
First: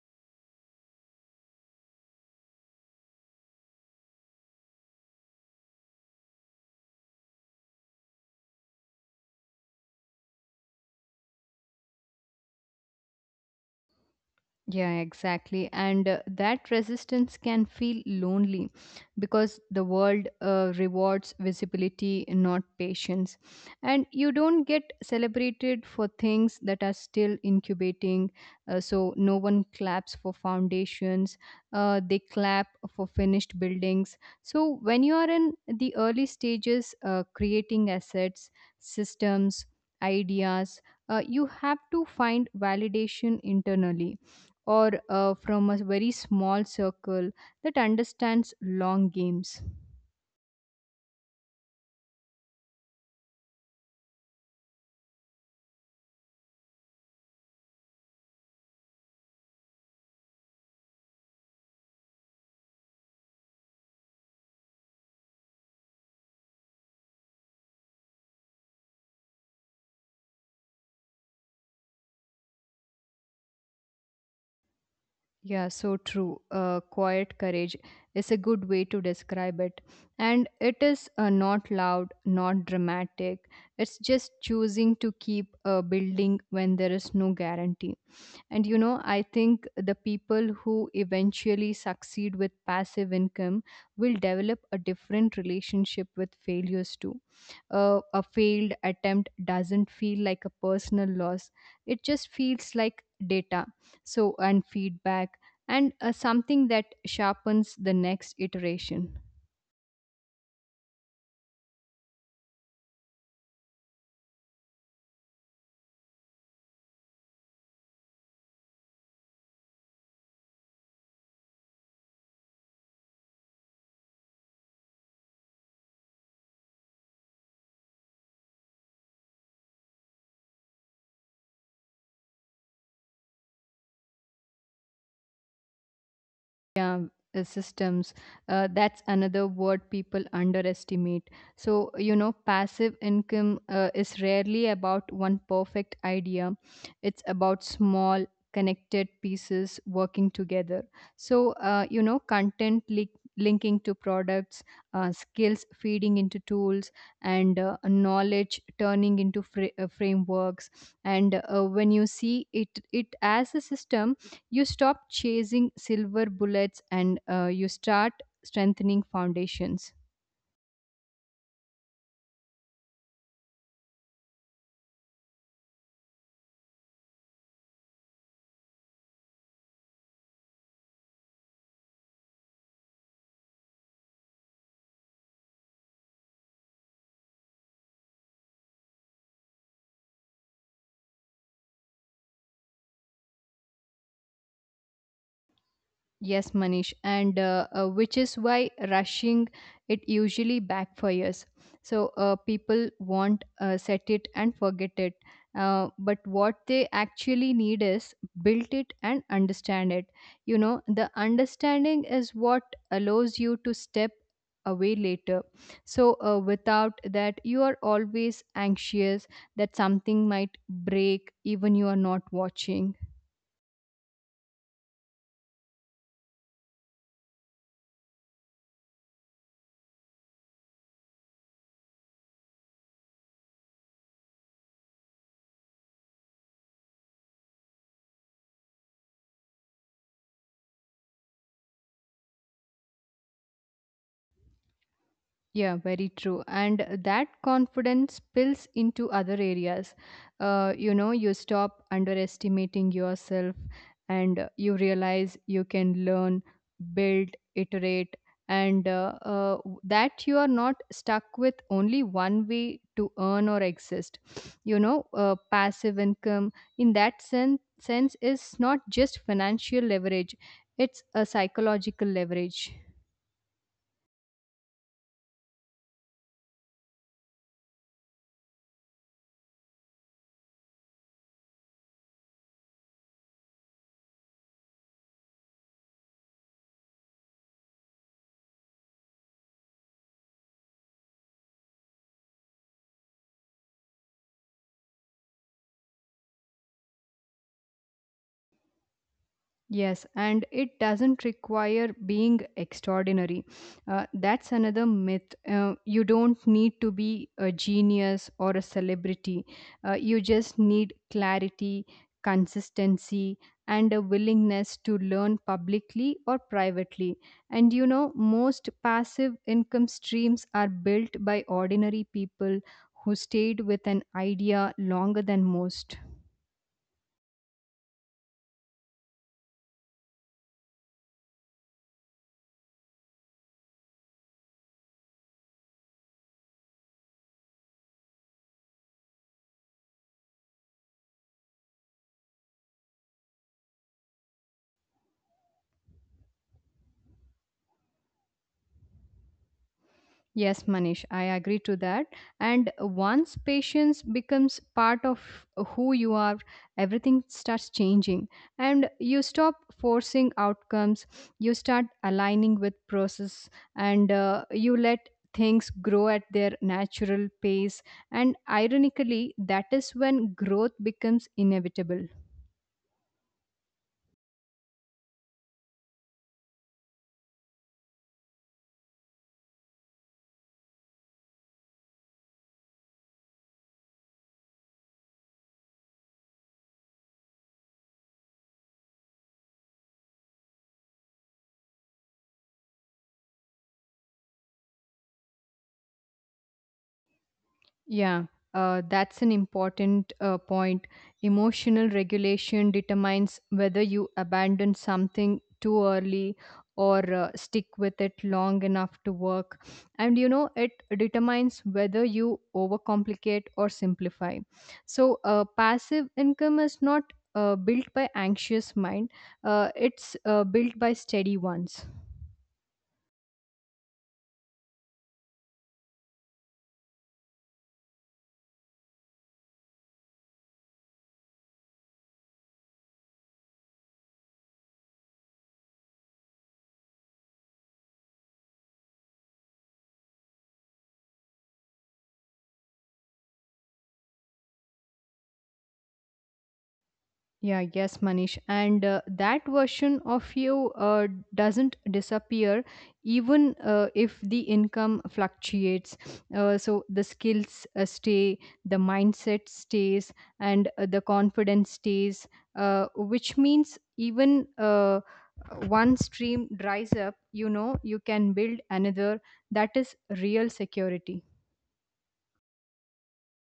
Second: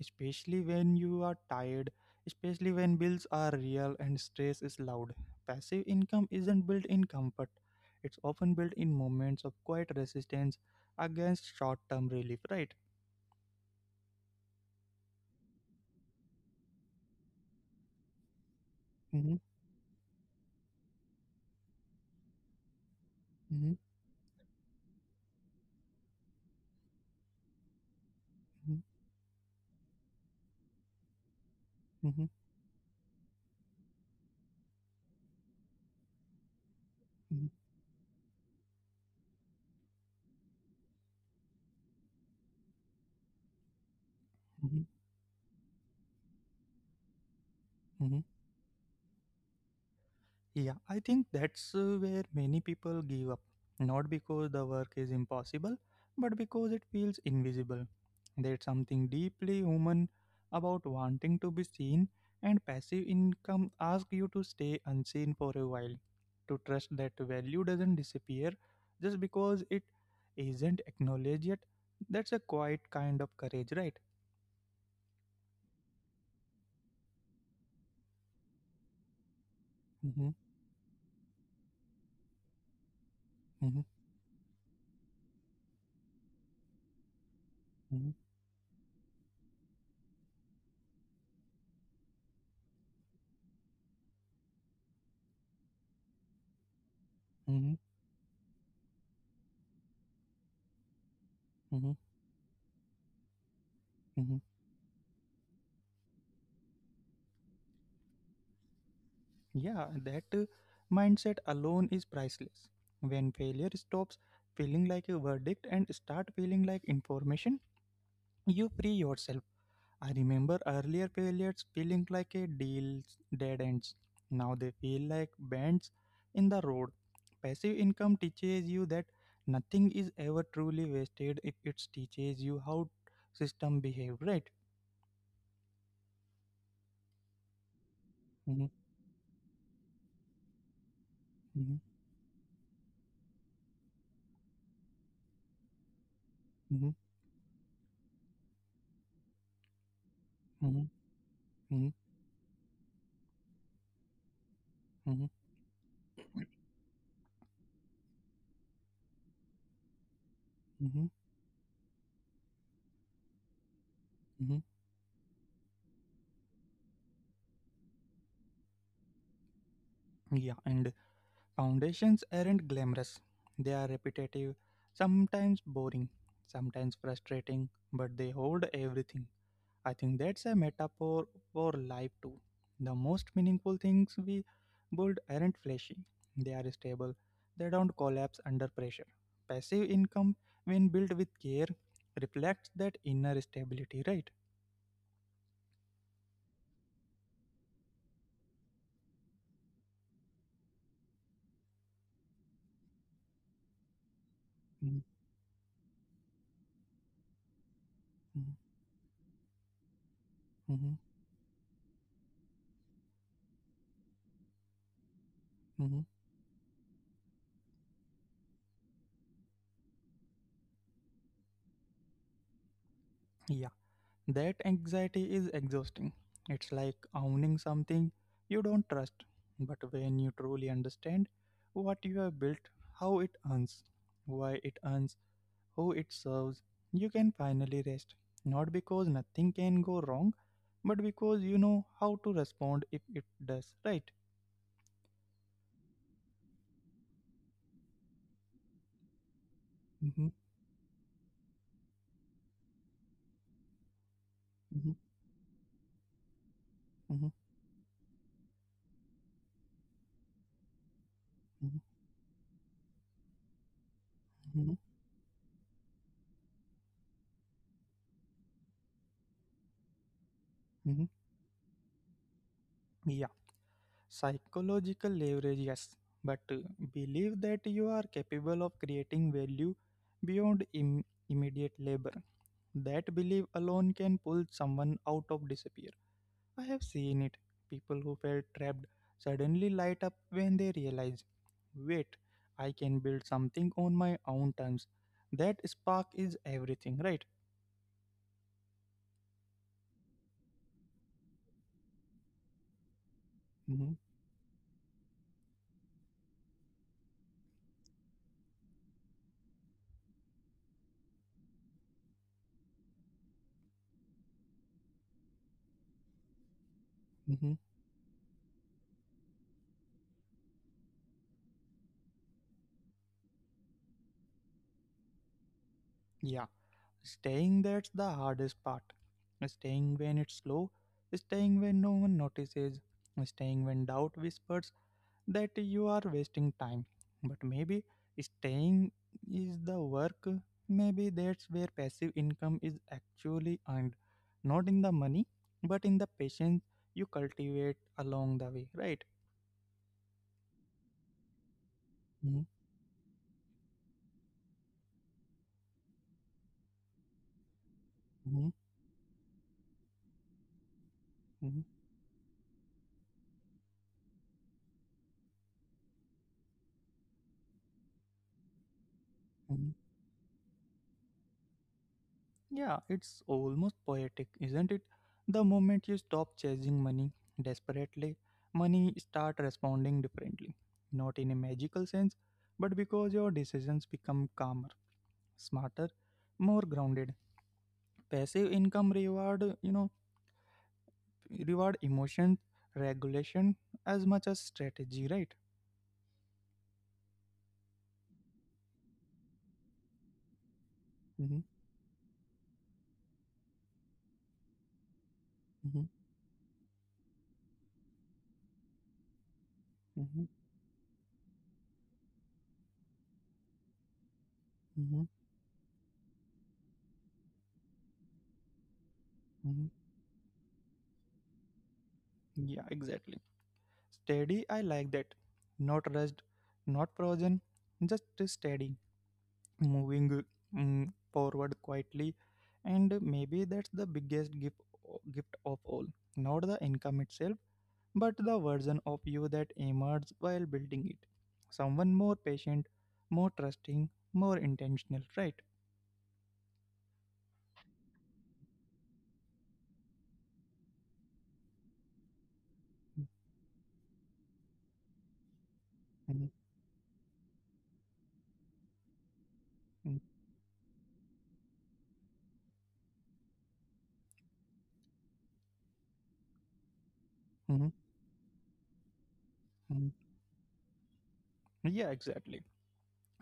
Speaker 1: especially when you are tired, especially when bills are real and stress is loud. Passive income isn't built in comfort. It's often built in moments of quiet resistance against short-term relief, right?
Speaker 2: Yeah, exactly. And that resistance can feel lonely
Speaker 1: Mhm,
Speaker 2: because the world rewards visibility, not patience. And
Speaker 1: mhm,
Speaker 2: you don't get celebrated for things that are still incubating. Uh,
Speaker 1: mhm,
Speaker 2: so no one claps for foundations, they
Speaker 1: mhm,
Speaker 2: clap for finished buildings. So when you are in the early stages,
Speaker 1: mhm,
Speaker 2: creating assets, systems, ideas, you have to find validation internally or
Speaker 1: mhm,
Speaker 2: from a very small circle that
Speaker 1: mhm.
Speaker 2: understands long games.
Speaker 1: Yeah, I think that's where many people give up. Not because the work is impossible, but because it feels invisible. There's something deeply human about wanting to be seen, and passive income asks you to stay unseen for a while. To trust that value doesn't disappear just because it isn't acknowledged yet. That's a quiet kind of courage, right?
Speaker 2: Yeah, so true. Quiet courage is a good way to describe it. And
Speaker 1: Mm-hmm,
Speaker 2: it is, not loud, not dramatic. It's
Speaker 1: mm-hmm,
Speaker 2: just choosing to keep building when there is no guarantee. And you know, I think the people who eventually succeed with passive income will develop a different relationship with failures too.
Speaker 1: mm-hmm,
Speaker 2: A failed attempt doesn't feel like a personal loss, it
Speaker 1: mm-hmm.
Speaker 2: just feels like data, so, and feedback, and something that sharpens the next iteration.
Speaker 1: Yeah, that mindset alone is priceless. When failure stops feeling like a verdict and start feeling like information, you free yourself. I remember earlier failures feeling like a deals dead ends. Now they feel like bends in the road. Passive income teaches you that nothing is ever truly wasted if it teaches you how system behave, right?
Speaker 2: Yeah, systems,
Speaker 1: Mm-hmm,
Speaker 2: that's another word people underestimate. So
Speaker 1: mm-hmm,
Speaker 2: you know, passive income is rarely about one perfect idea, it's about small connected pieces working together.
Speaker 1: hmm,
Speaker 2: So, you
Speaker 1: hmm,
Speaker 2: know, linking to products, skills feeding into tools, and knowledge turning into frameworks.
Speaker 1: hmm,
Speaker 2: And when you see it as a system, you
Speaker 1: hmm.
Speaker 2: stop chasing silver bullets and you start strengthening foundations.
Speaker 1: Yeah. And foundations aren't glamorous. They are repetitive, sometimes boring, sometimes frustrating, but they hold everything. I think that's a metaphor for life too. The most meaningful things we build aren't flashy, they are stable, they don't collapse under pressure. Passive income, when built with care, reflects that inner stability, right?
Speaker 2: Yes, Manish, and which is why rushing it usually backfires. So people want set it and forget it,
Speaker 1: Mm-hmm.
Speaker 2: but what they actually need is build it and understand it. You know, the
Speaker 1: Mm-hmm.
Speaker 2: understanding is what allows you to step away later. So
Speaker 1: Mm-hmm.
Speaker 2: without that, you are always anxious that something might break, even you are not watching.
Speaker 1: Yeah. That anxiety is exhausting. It's like owning something you don't trust. But when you truly understand what you have built, how it earns, why it earns, who it serves, you can finally rest. Not because nothing can go wrong, but because you know how to respond if it does, right?
Speaker 2: Yeah, very true. And that confidence spills into other areas.
Speaker 1: Mm-hmm,
Speaker 2: You know, you stop underestimating yourself and you
Speaker 1: mm-hmm,
Speaker 2: realize you can learn, build,
Speaker 1: mm-hmm,
Speaker 2: iterate, and that you are not stuck with
Speaker 1: mm-hmm,
Speaker 2: only one way to earn or exist. You
Speaker 1: mm-hmm.
Speaker 2: know, passive income in that sense is not just financial leverage, it's
Speaker 1: Mm-hmm.
Speaker 2: a psychological leverage.
Speaker 1: Yeah. Psychological leverage, yes, but believe that you are capable of creating value beyond immediate labor. That belief alone can pull someone out of despair. I have seen it. People who felt trapped suddenly light up when they realize, wait, I can build something on my own terms. That spark is everything, right?
Speaker 2: Yes, and it doesn't require being extraordinary.
Speaker 1: Mm-hmm.
Speaker 2: That's another myth. You don't need to be a genius or a celebrity. You just need clarity, consistency, and a willingness to learn publicly or privately. And
Speaker 1: Mm-hmm.
Speaker 2: you know, most passive income streams are built by ordinary people who stayed with an idea longer than most.
Speaker 1: Yeah. Staying, that's the hardest part. Staying when it's slow, staying when no one notices, staying when doubt whispers that you are wasting time. But maybe staying is the work, maybe that's where passive income is actually earned. Not in the money, but in the patience you cultivate along the way, right?
Speaker 2: Yes, Manish, I agree to that. And once patience becomes part of who you are, everything starts changing.
Speaker 1: Mm-hmm.
Speaker 2: And you stop forcing outcomes, you start aligning with process, and you let things grow at their natural pace. And ironically, that is when growth becomes inevitable.
Speaker 1: Yeah, it's almost poetic, isn't it? The moment you stop chasing money desperately, money start responding differently. Not in a magical sense, but because your decisions become calmer, smarter, more grounded. Passive income reward, you know, reward emotion regulation as much as strategy, right?
Speaker 2: Yeah, that's an important point.
Speaker 1: Mm-hmm,
Speaker 2: Emotional regulation determines whether you abandon something too
Speaker 1: mm-hmm,
Speaker 2: early or stick with it long enough to work. And you
Speaker 1: mm-hmm,
Speaker 2: know, it determines whether you overcomplicate or simplify. So,
Speaker 1: mm-hmm,
Speaker 2: passive income is not built by anxious mind, uh,
Speaker 1: mm-hmm.
Speaker 2: it's uh, built by steady ones.
Speaker 1: Yeah, exactly. Steady, I like that. Not rushed, not frozen, just steady moving forward quietly, and maybe that's the biggest gift of all, not the income itself, but the version of you that emerged while building it, someone more patient, more trusting, more intentional, right?
Speaker 2: Yeah, yes, Manish. And that version of you doesn't disappear even if the income fluctuates.
Speaker 1: Mhm,
Speaker 2: So the skills stay, the mindset stays,
Speaker 1: mhm,
Speaker 2: and the confidence stays, which means even one stream dries up, you know,
Speaker 1: mhm,
Speaker 2: you can build another. That is
Speaker 1: mhm.
Speaker 2: real security.
Speaker 1: Yeah, exactly.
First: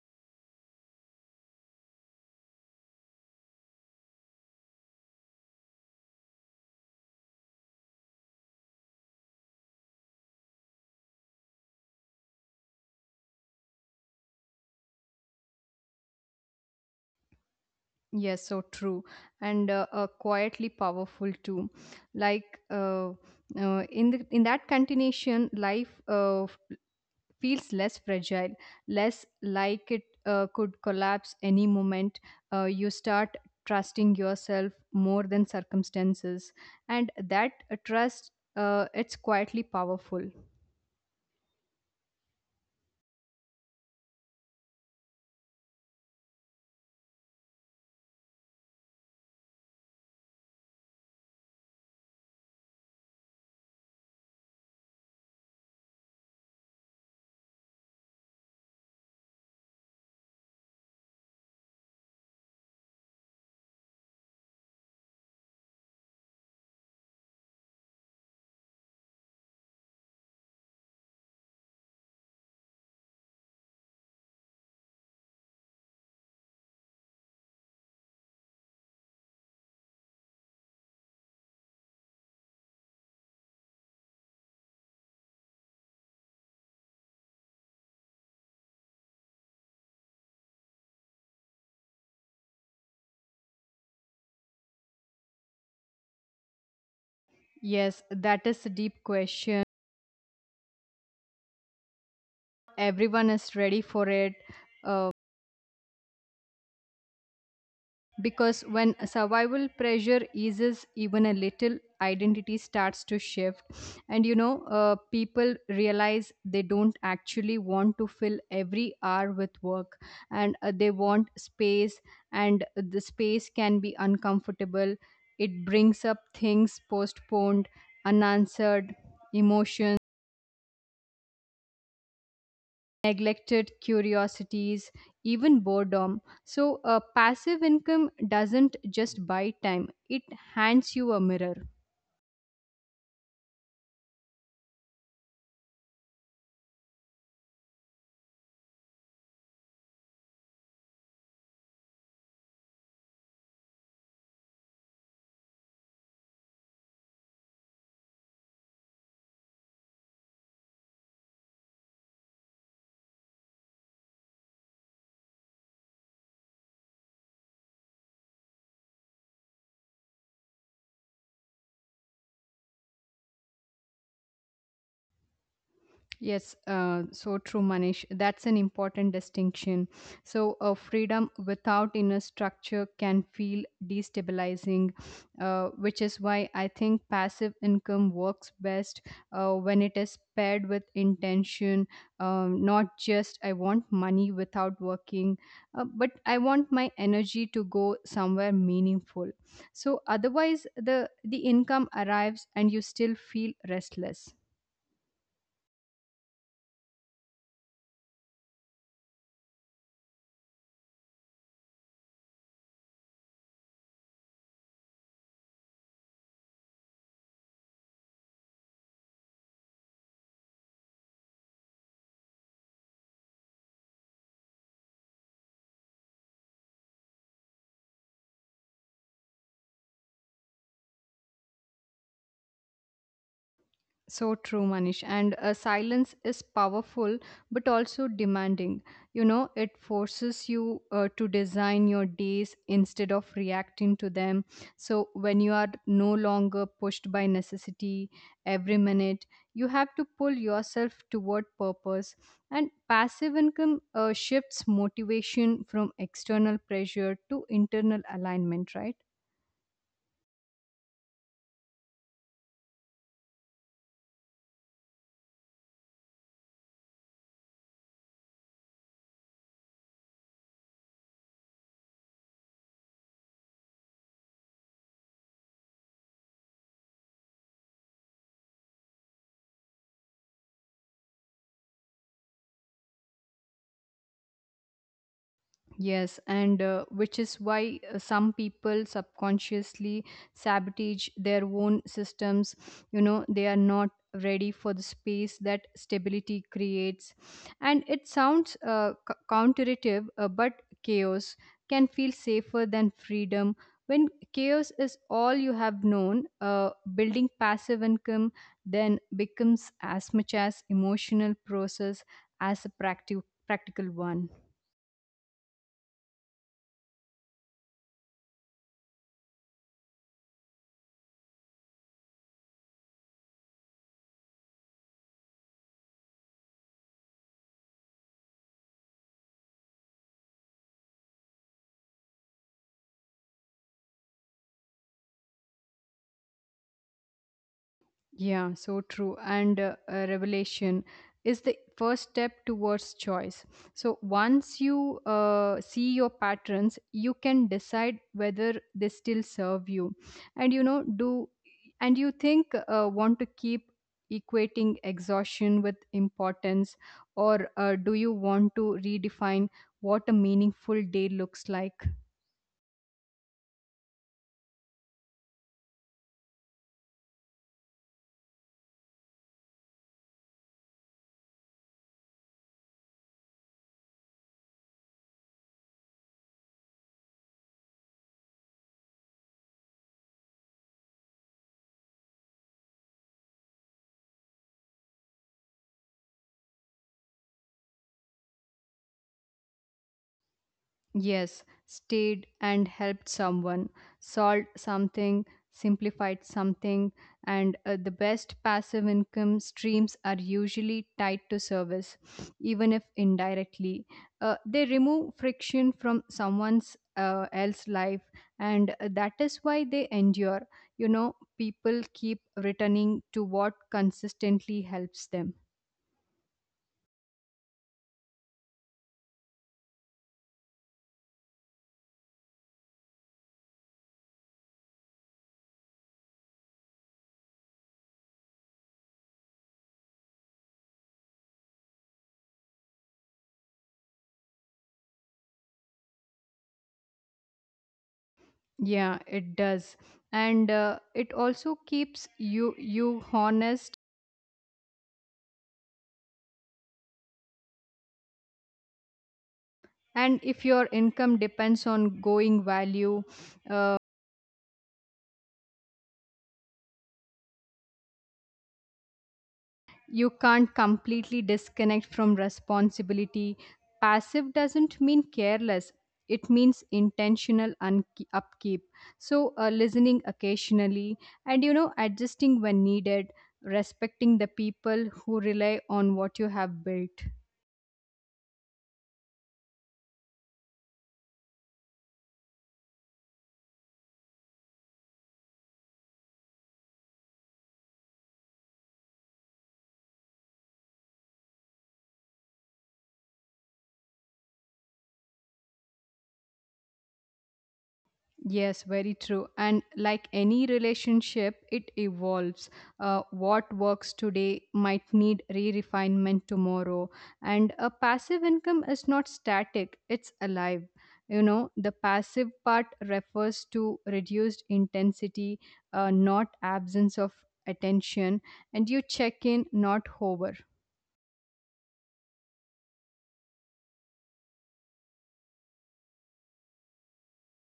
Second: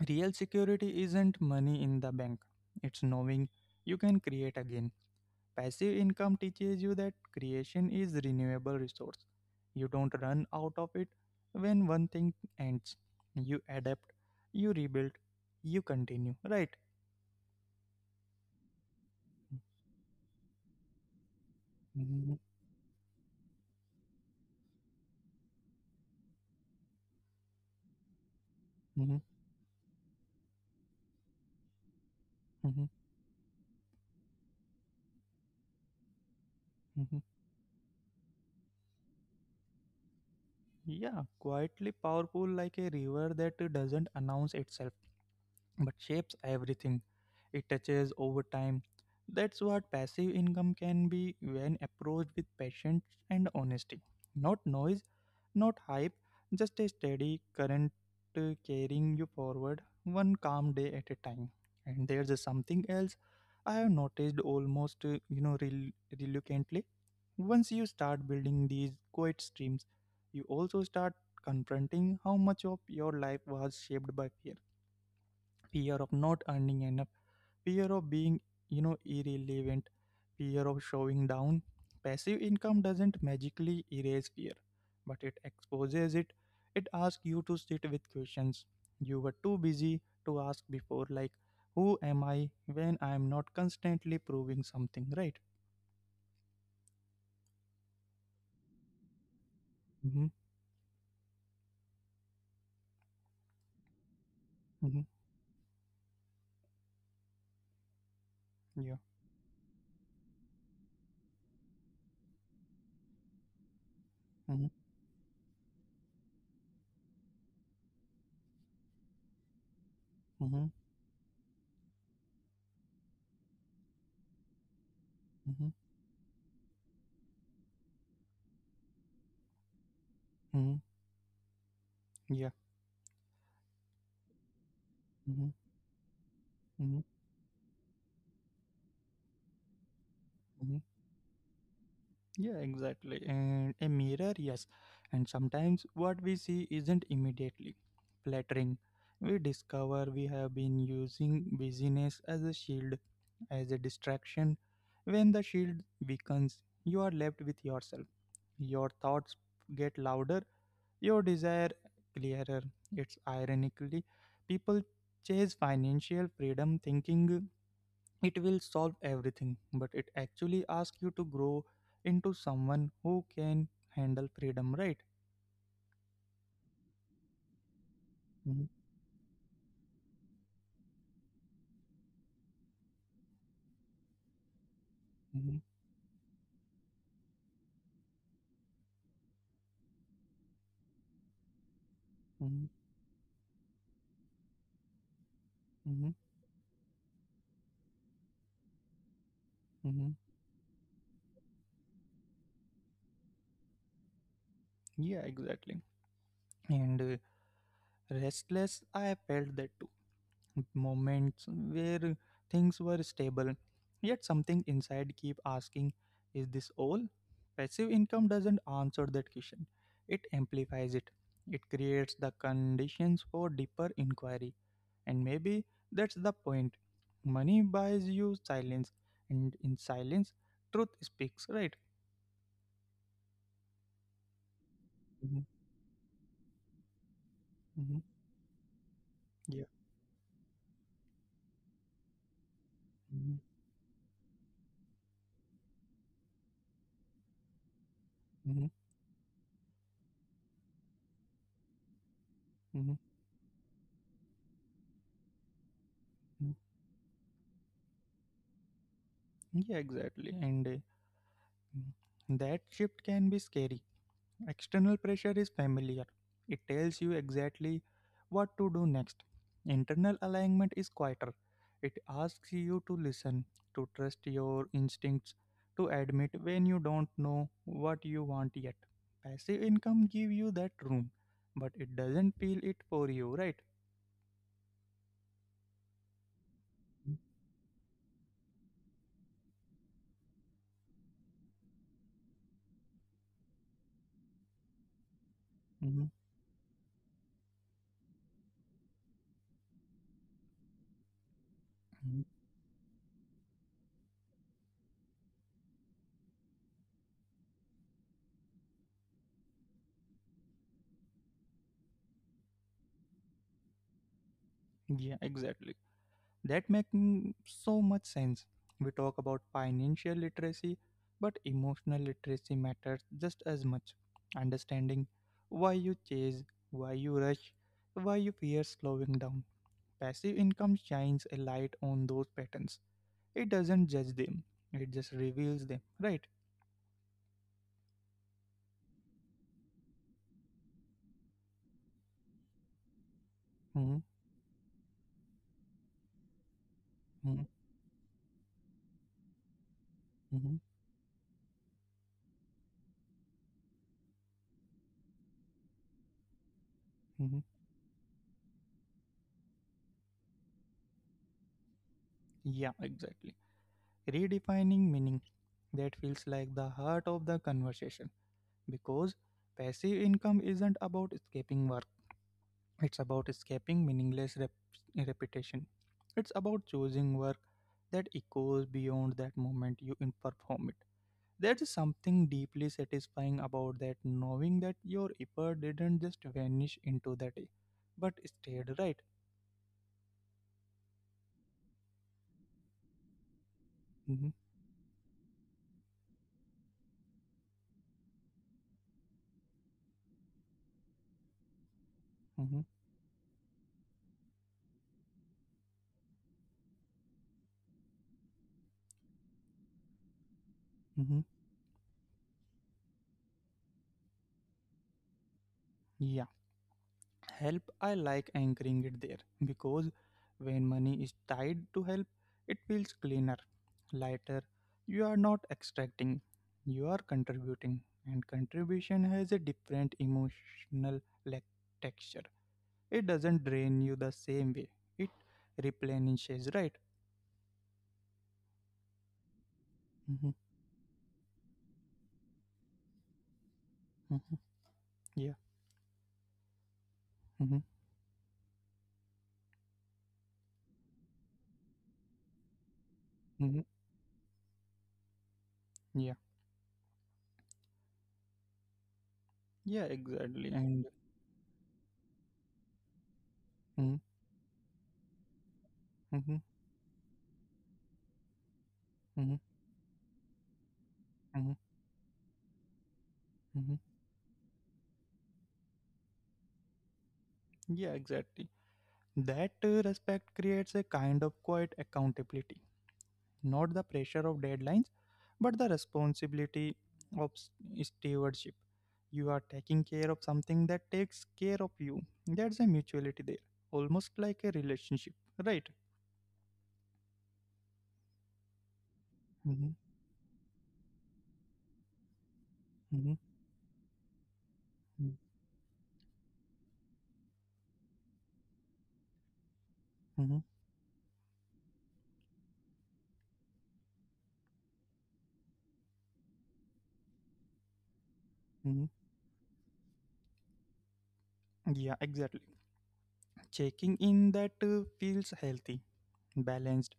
Speaker 1: Real security isn't money in the bank, it's knowing you can create again. Passive income teaches you that creation is renewable resource. You don't run out of it when one thing ends. You adapt, you rebuild, you continue, right?
Speaker 2: Yes, so true, and quietly powerful too.
Speaker 1: Mhm,
Speaker 2: Like in the in that continuation, life feels less fragile,
Speaker 1: mhm,
Speaker 2: less like it could collapse any moment.
Speaker 1: mhm,
Speaker 2: You start trusting yourself more than circumstances, and
Speaker 1: mhm.
Speaker 2: that trust, it's quietly powerful.
Speaker 1: Yeah, quietly powerful, like a river that doesn't announce itself, but shapes everything it touches over time. That's what passive income can be when approached with patience and honesty. Not noise, not hype, just a steady current carrying you forward one calm day at a time. And there's a something else I have noticed, almost, you know, reluctantly. Once you start building these quiet streams, you also start confronting how much of your life was shaped by fear, fear of not earning enough, fear of being, you know, irrelevant, fear of showing down. Passive income doesn't magically erase fear, but it exposes it. It asks you to sit with questions you were too busy to ask before, like, who am I when I am not constantly proving something, right?
Speaker 2: Yes, that is a deep question.
Speaker 1: Mm-hmm,
Speaker 2: Everyone is ready for it.
Speaker 1: mm-hmm,
Speaker 2: Uh, Because when
Speaker 1: yeah.
Speaker 2: survival pressure eases even a little, identity starts to shift. And you know,
Speaker 1: Mm-hmm,
Speaker 2: people realize they don't actually want to fill every hour with work, and
Speaker 1: mm-hmm,
Speaker 2: they want space, and the space can be uncomfortable. It
Speaker 1: mm-hmm,
Speaker 2: brings up things postponed, unanswered, emotions,
Speaker 1: mm-hmm, yeah.
Speaker 2: neglected curiosities,
Speaker 1: Mm-hmm,
Speaker 2: even boredom. So, a
Speaker 1: mm-hmm,
Speaker 2: passive income doesn't just buy time, it
Speaker 1: mm-hmm.
Speaker 2: hands you a mirror.
Speaker 1: Yeah, exactly. And a mirror, yes. And sometimes what we see isn't immediately flattering. We discover we have been using busyness as a shield, as a distraction. When the shield weakens, you are left with yourself. Your thoughts get louder, your desire clearer. It's ironically, people chase financial freedom thinking it will solve everything, but it actually asks you to grow into someone who can handle freedom, right?
Speaker 2: Yes, so true, Manish. That's an
Speaker 1: Mhm,
Speaker 2: important distinction. So, freedom without inner structure can feel destabilizing,
Speaker 1: mhm,
Speaker 2: which is why I think passive income works best when it is paired with intention,
Speaker 1: mhm,
Speaker 2: not just I want money without working, but
Speaker 1: mhm,
Speaker 2: I want my energy to go somewhere meaningful. So,
Speaker 1: mhm.
Speaker 2: otherwise, the income arrives and you still feel restless.
Speaker 1: Yeah, exactly. And restless, I have felt that too, moments where things were stable, yet something inside keep asking, is this all? Passive income doesn't answer that question, it amplifies it. It creates the conditions for deeper inquiry, and maybe that's the point. Money buys you silence, and in silence truth speaks, right?
Speaker 2: So true, Manish. And
Speaker 1: Hmm,
Speaker 2: silence is powerful but also
Speaker 1: hmm,
Speaker 2: demanding. You know,
Speaker 1: yeah,
Speaker 2: it forces you to design your days instead of
Speaker 1: hmm,
Speaker 2: reacting to them. So, when you are no longer pushed by necessity every minute, you have to pull yourself toward purpose. And
Speaker 1: hmm,
Speaker 2: passive income shifts motivation from external
Speaker 1: hmm.
Speaker 2: pressure to internal alignment, right?
Speaker 1: Yeah, exactly. That shift can be scary. External pressure is familiar. It tells you exactly what to do next. Internal alignment is quieter. It asks you to listen, to trust your instincts, to admit when you don't know what you want yet. Passive income gives you that room, but it doesn't peel it for you, right?
Speaker 2: Yes, and which is why some people subconsciously sabotage their own systems. You know, they are not ready for the space that stability
Speaker 1: Mhm.
Speaker 2: creates. And it sounds counterintuitive, but chaos can feel safer than freedom. When chaos is all you have known, building passive income then becomes as much as emotional process as a practical one.
Speaker 1: Yeah, exactly. That making so much sense. We talk about financial literacy, but emotional literacy matters just as much. Understanding why you chase, why you rush, why you fear slowing down. Passive income shines a light on those patterns. It doesn't judge them, it just reveals them, right?
Speaker 2: Yeah, so true. And revelation is the first step towards choice. So
Speaker 1: Hmm,
Speaker 2: once you see your patterns, you can
Speaker 1: hmm,
Speaker 2: decide whether they still serve you. And
Speaker 1: hmm,
Speaker 2: you know, do, and you think want to keep equating exhaustion with importance,
Speaker 1: hmm.
Speaker 2: or do you want to redefine what a meaningful day looks like?
Speaker 1: Yeah, exactly. Redefining meaning, that feels like the heart of the conversation, because passive income isn't about escaping work. It's about escaping meaningless repetition. It's about choosing work that echoes beyond that moment you perform it. There is something deeply satisfying about that, knowing that your effort didn't just vanish into the day, but stayed, right?
Speaker 2: Yes, stayed and helped someone, solved
Speaker 1: Mm-hmm,
Speaker 2: something, simplified something, and the best passive income streams are usually tied to service, even if
Speaker 1: mm-hmm,
Speaker 2: indirectly. They remove friction from someone's else life, and that is why they endure. You know,
Speaker 1: mm-hmm.
Speaker 2: people keep returning to what consistently helps them.
Speaker 1: Yeah. Help, I like anchoring it there, because when money is tied to help it feels cleaner, lighter. You are not extracting, you are contributing, and contribution has a different emotional, like, texture. It doesn't drain you the same way, it replenishes, right?
Speaker 2: Yeah, it does, and
Speaker 1: Hmm,
Speaker 2: it also keeps you honest,
Speaker 1: hmm, yeah, hmm,
Speaker 2: and if your income depends on going value, uh,
Speaker 1: hmm, yeah,
Speaker 2: you
Speaker 1: yeah,
Speaker 2: can't
Speaker 1: exactly.
Speaker 2: completely
Speaker 1: And
Speaker 2: disconnect from responsibility. Passive
Speaker 1: mm-hmm,
Speaker 2: doesn't mean careless, it means
Speaker 1: hmm,
Speaker 2: intentional upkeep. So
Speaker 1: hmm,
Speaker 2: listening occasionally, and you know, adjusting when needed, respecting the
Speaker 1: hmm.
Speaker 2: people who rely on what you have built.
Speaker 1: Yeah, exactly. That respect creates a kind of quiet accountability, not the pressure of deadlines, but the responsibility of stewardship. You are taking care of something that takes care of you. That's a mutuality there, almost like a relationship, right?
Speaker 2: Yes, very true. And like
Speaker 1: Hmm,
Speaker 2: any relationship, it evolves. What
Speaker 1: hmm,
Speaker 2: works today might need re refinement tomorrow. And a passive income is not static, it's alive.
Speaker 1: hmm,
Speaker 2: You know, the passive part refers to reduced intensity, not absence of attention, and you check
Speaker 1: hmm.
Speaker 2: in, not hover.
Speaker 1: Yeah, exactly. Checking in, that feels healthy, balanced,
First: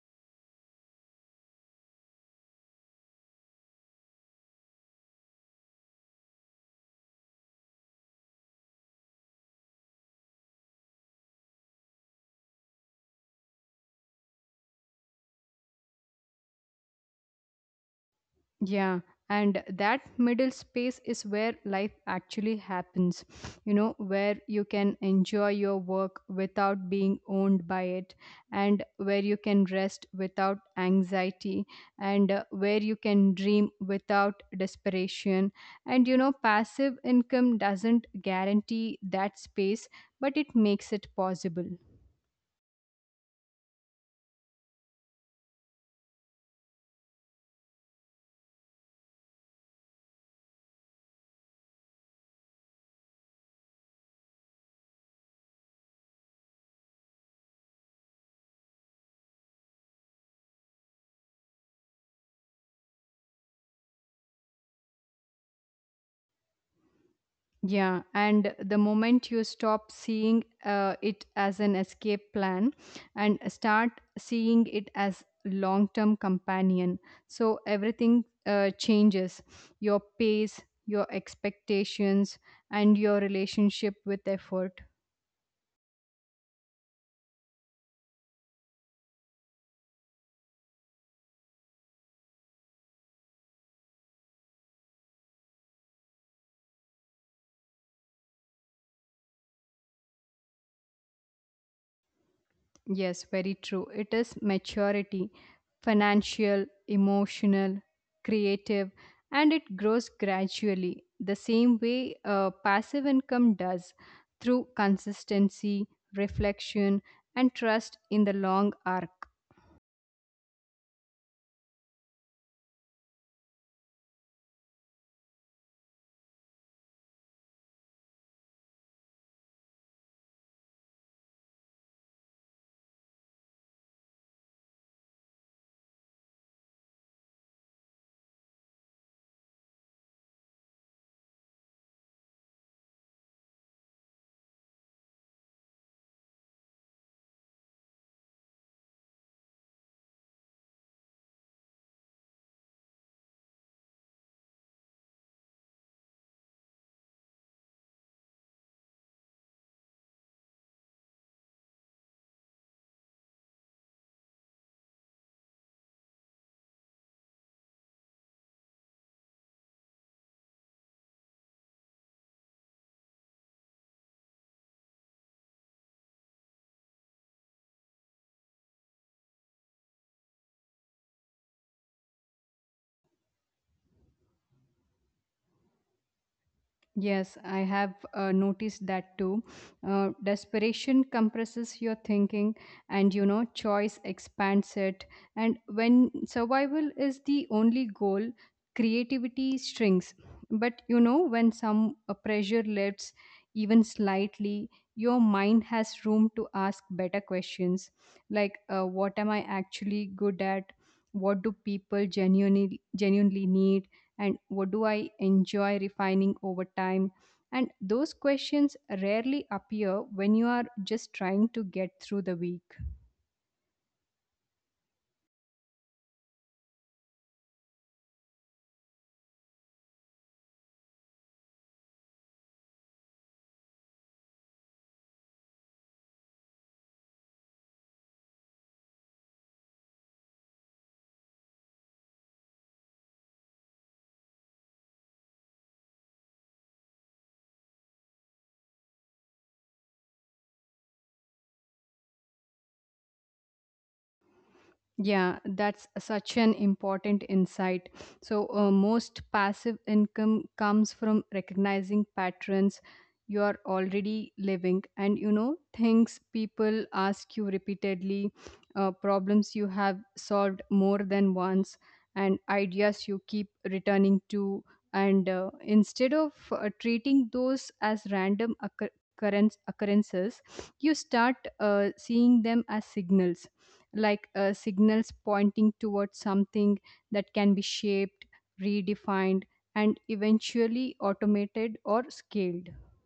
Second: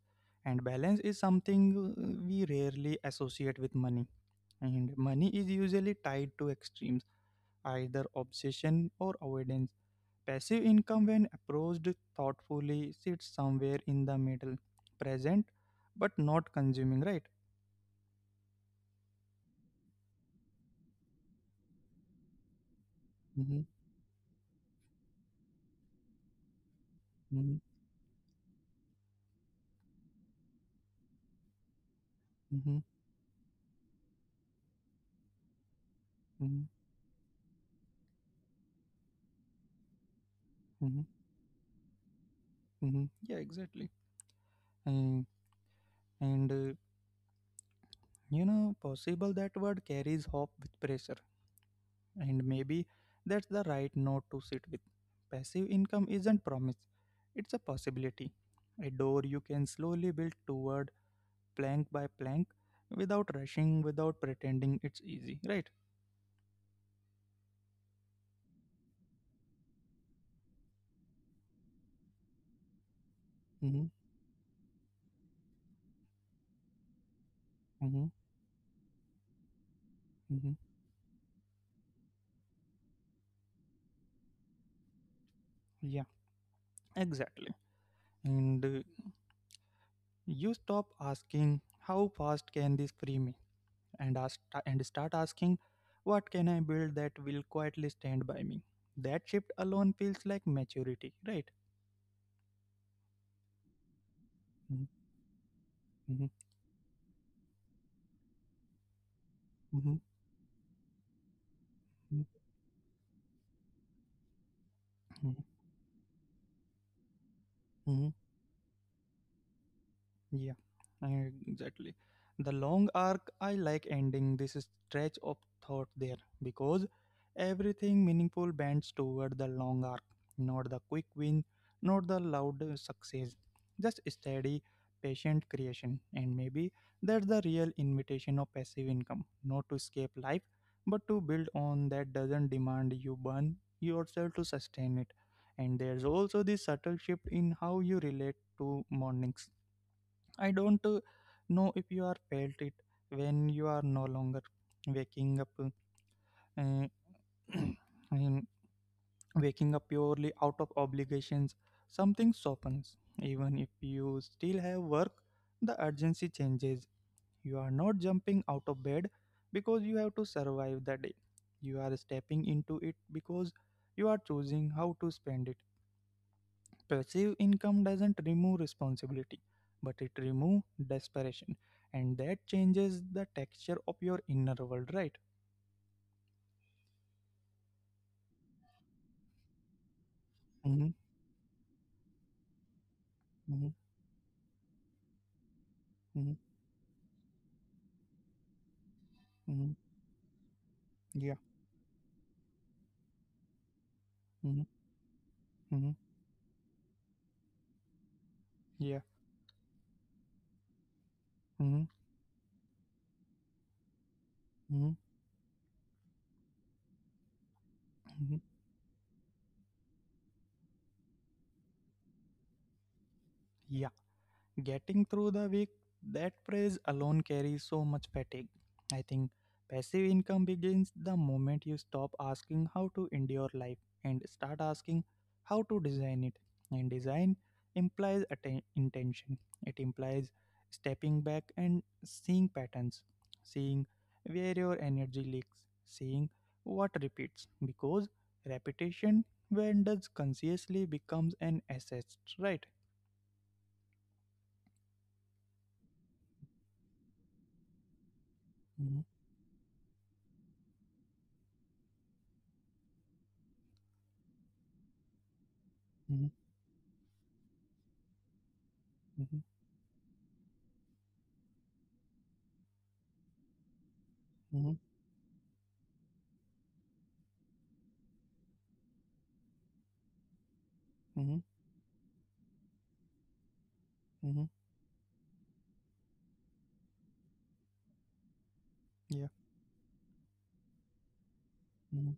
Speaker 1: and balance is something we rarely associate with money, and money is usually tied to extremes, either obsession or avoidance. Passive income, when approached thoughtfully, sits somewhere in the middle, present but not consuming, right?
Speaker 2: Yeah, and that middle space is where life actually happens,
Speaker 1: Mm-hmm,
Speaker 2: you know, where you can enjoy your work without being
Speaker 1: mm-hmm,
Speaker 2: owned by it, and where you can rest without anxiety, and
Speaker 1: mm-hmm,
Speaker 2: where you can dream without desperation. And you know,
Speaker 1: mm-hmm,
Speaker 2: passive income doesn't guarantee that space, but it
Speaker 1: mm-hmm,
Speaker 2: makes it possible.
Speaker 1: mm-hmm. Yeah, exactly. And, and you know, possible, that word carries hope with pressure, and maybe that's the right note to sit with. Passive income isn't promise, it's a possibility, a door you can slowly build toward plank by plank, without rushing, without pretending it's easy, right?
Speaker 2: Yeah, and the moment you stop seeing it as an escape plan and
Speaker 1: Hmm,
Speaker 2: start seeing it as long-term companion, so
Speaker 1: hmm,
Speaker 2: everything changes. Your pace,
Speaker 1: hmm.
Speaker 2: your expectations, and your relationship with effort.
Speaker 1: Yeah, exactly. And you stop asking how fast can this free me, and start asking what can I build that will quietly stand by me. That shift alone feels like maturity, right?
Speaker 2: Yes, very true. It is
Speaker 1: Mm-hmm,
Speaker 2: maturity,
Speaker 1: mm-hmm,
Speaker 2: financial, emotional, creative, and it
Speaker 1: mm-hmm,
Speaker 2: grows gradually the same way passive income does, through
Speaker 1: mm-hmm,
Speaker 2: consistency, reflection, and trust
Speaker 1: mm-hmm.
Speaker 2: in the long arc.
Speaker 1: Yeah, exactly. The long arc, I like ending this stretch of thought there because everything meaningful bends toward the long arc, not the quick win, not the loud success, just steady, patient creation. And maybe that's the real invitation of passive income, not to escape life, but to build on that doesn't demand you burn yourself to sustain it. And there's also this subtle shift in how you relate to mornings. I don't know if you are felt it when you are no longer waking up, uh, in- waking up purely out of obligations. Something softens. Even if you still have work, the urgency changes. You are not jumping out of bed because you have to survive the day. You are stepping into it because you are choosing how to spend it. Passive income doesn't remove responsibility, but it removes desperation. And that changes the texture of your inner world, right?
Speaker 2: Yes, I have noticed that too.
Speaker 1: Mm-hmm,
Speaker 2: Desperation compresses your thinking, and you know,
Speaker 1: mm-hmm,
Speaker 2: choice expands it. And when
Speaker 1: mm-hmm,
Speaker 2: survival is the only goal, creativity
Speaker 1: mm-hmm,
Speaker 2: shrinks. But you know, when
Speaker 1: yeah,
Speaker 2: some pressure lifts, even slightly,
Speaker 1: mm-hmm,
Speaker 2: your mind has room
Speaker 1: mm-hmm,
Speaker 2: to ask better questions like, what am I
Speaker 1: yeah,
Speaker 2: actually good at? What do people
Speaker 1: mm-hmm,
Speaker 2: genuinely need? And what do I
Speaker 1: mm-hmm,
Speaker 2: enjoy refining over time? And those questions rarely appear when you are just trying to get through the week.
Speaker 1: yeah. Getting through the week, that phrase alone carries so much fatigue. I think passive income begins the moment you stop asking how to endure life and start asking how to design it. And design implies intention, it implies stepping back and seeing patterns, seeing where your energy leaks, seeing what repeats. Because repetition, when does consciously, becomes an asset, right?
Speaker 2: Yeah, that's such an important insight. So, most passive
Speaker 1: Mhm,
Speaker 2: income comes from recognizing patterns you are already living, and you know, things people
Speaker 1: mhm,
Speaker 2: ask you repeatedly, problems you have
Speaker 1: mhm.
Speaker 2: solved more than once, and ideas you keep returning to. And
Speaker 1: Mhm,
Speaker 2: instead of treating those as random occurrences, you start
Speaker 1: mhm,
Speaker 2: seeing them as signals, like signals
Speaker 1: mhm,
Speaker 2: pointing towards something that can be shaped, redefined, and
Speaker 1: yeah,
Speaker 2: eventually automated or scaled.
Speaker 1: mhm,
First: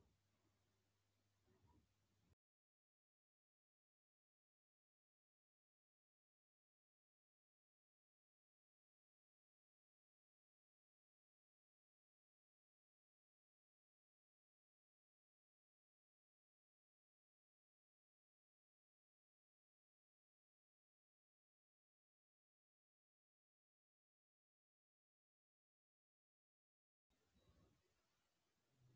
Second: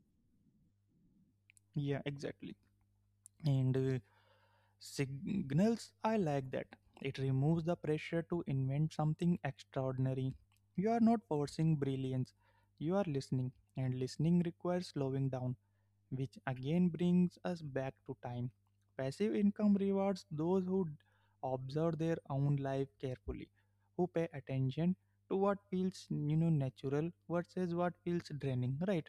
Speaker 1: yeah, exactly. And signals, I like that. It removes the pressure to invent something extraordinary. You are not forcing brilliance, you are listening, and listening requires slowing down, which again brings us back to time. Passive income rewards those who observe their own life carefully, who pay attention to what feels, you know, natural versus what feels draining, right?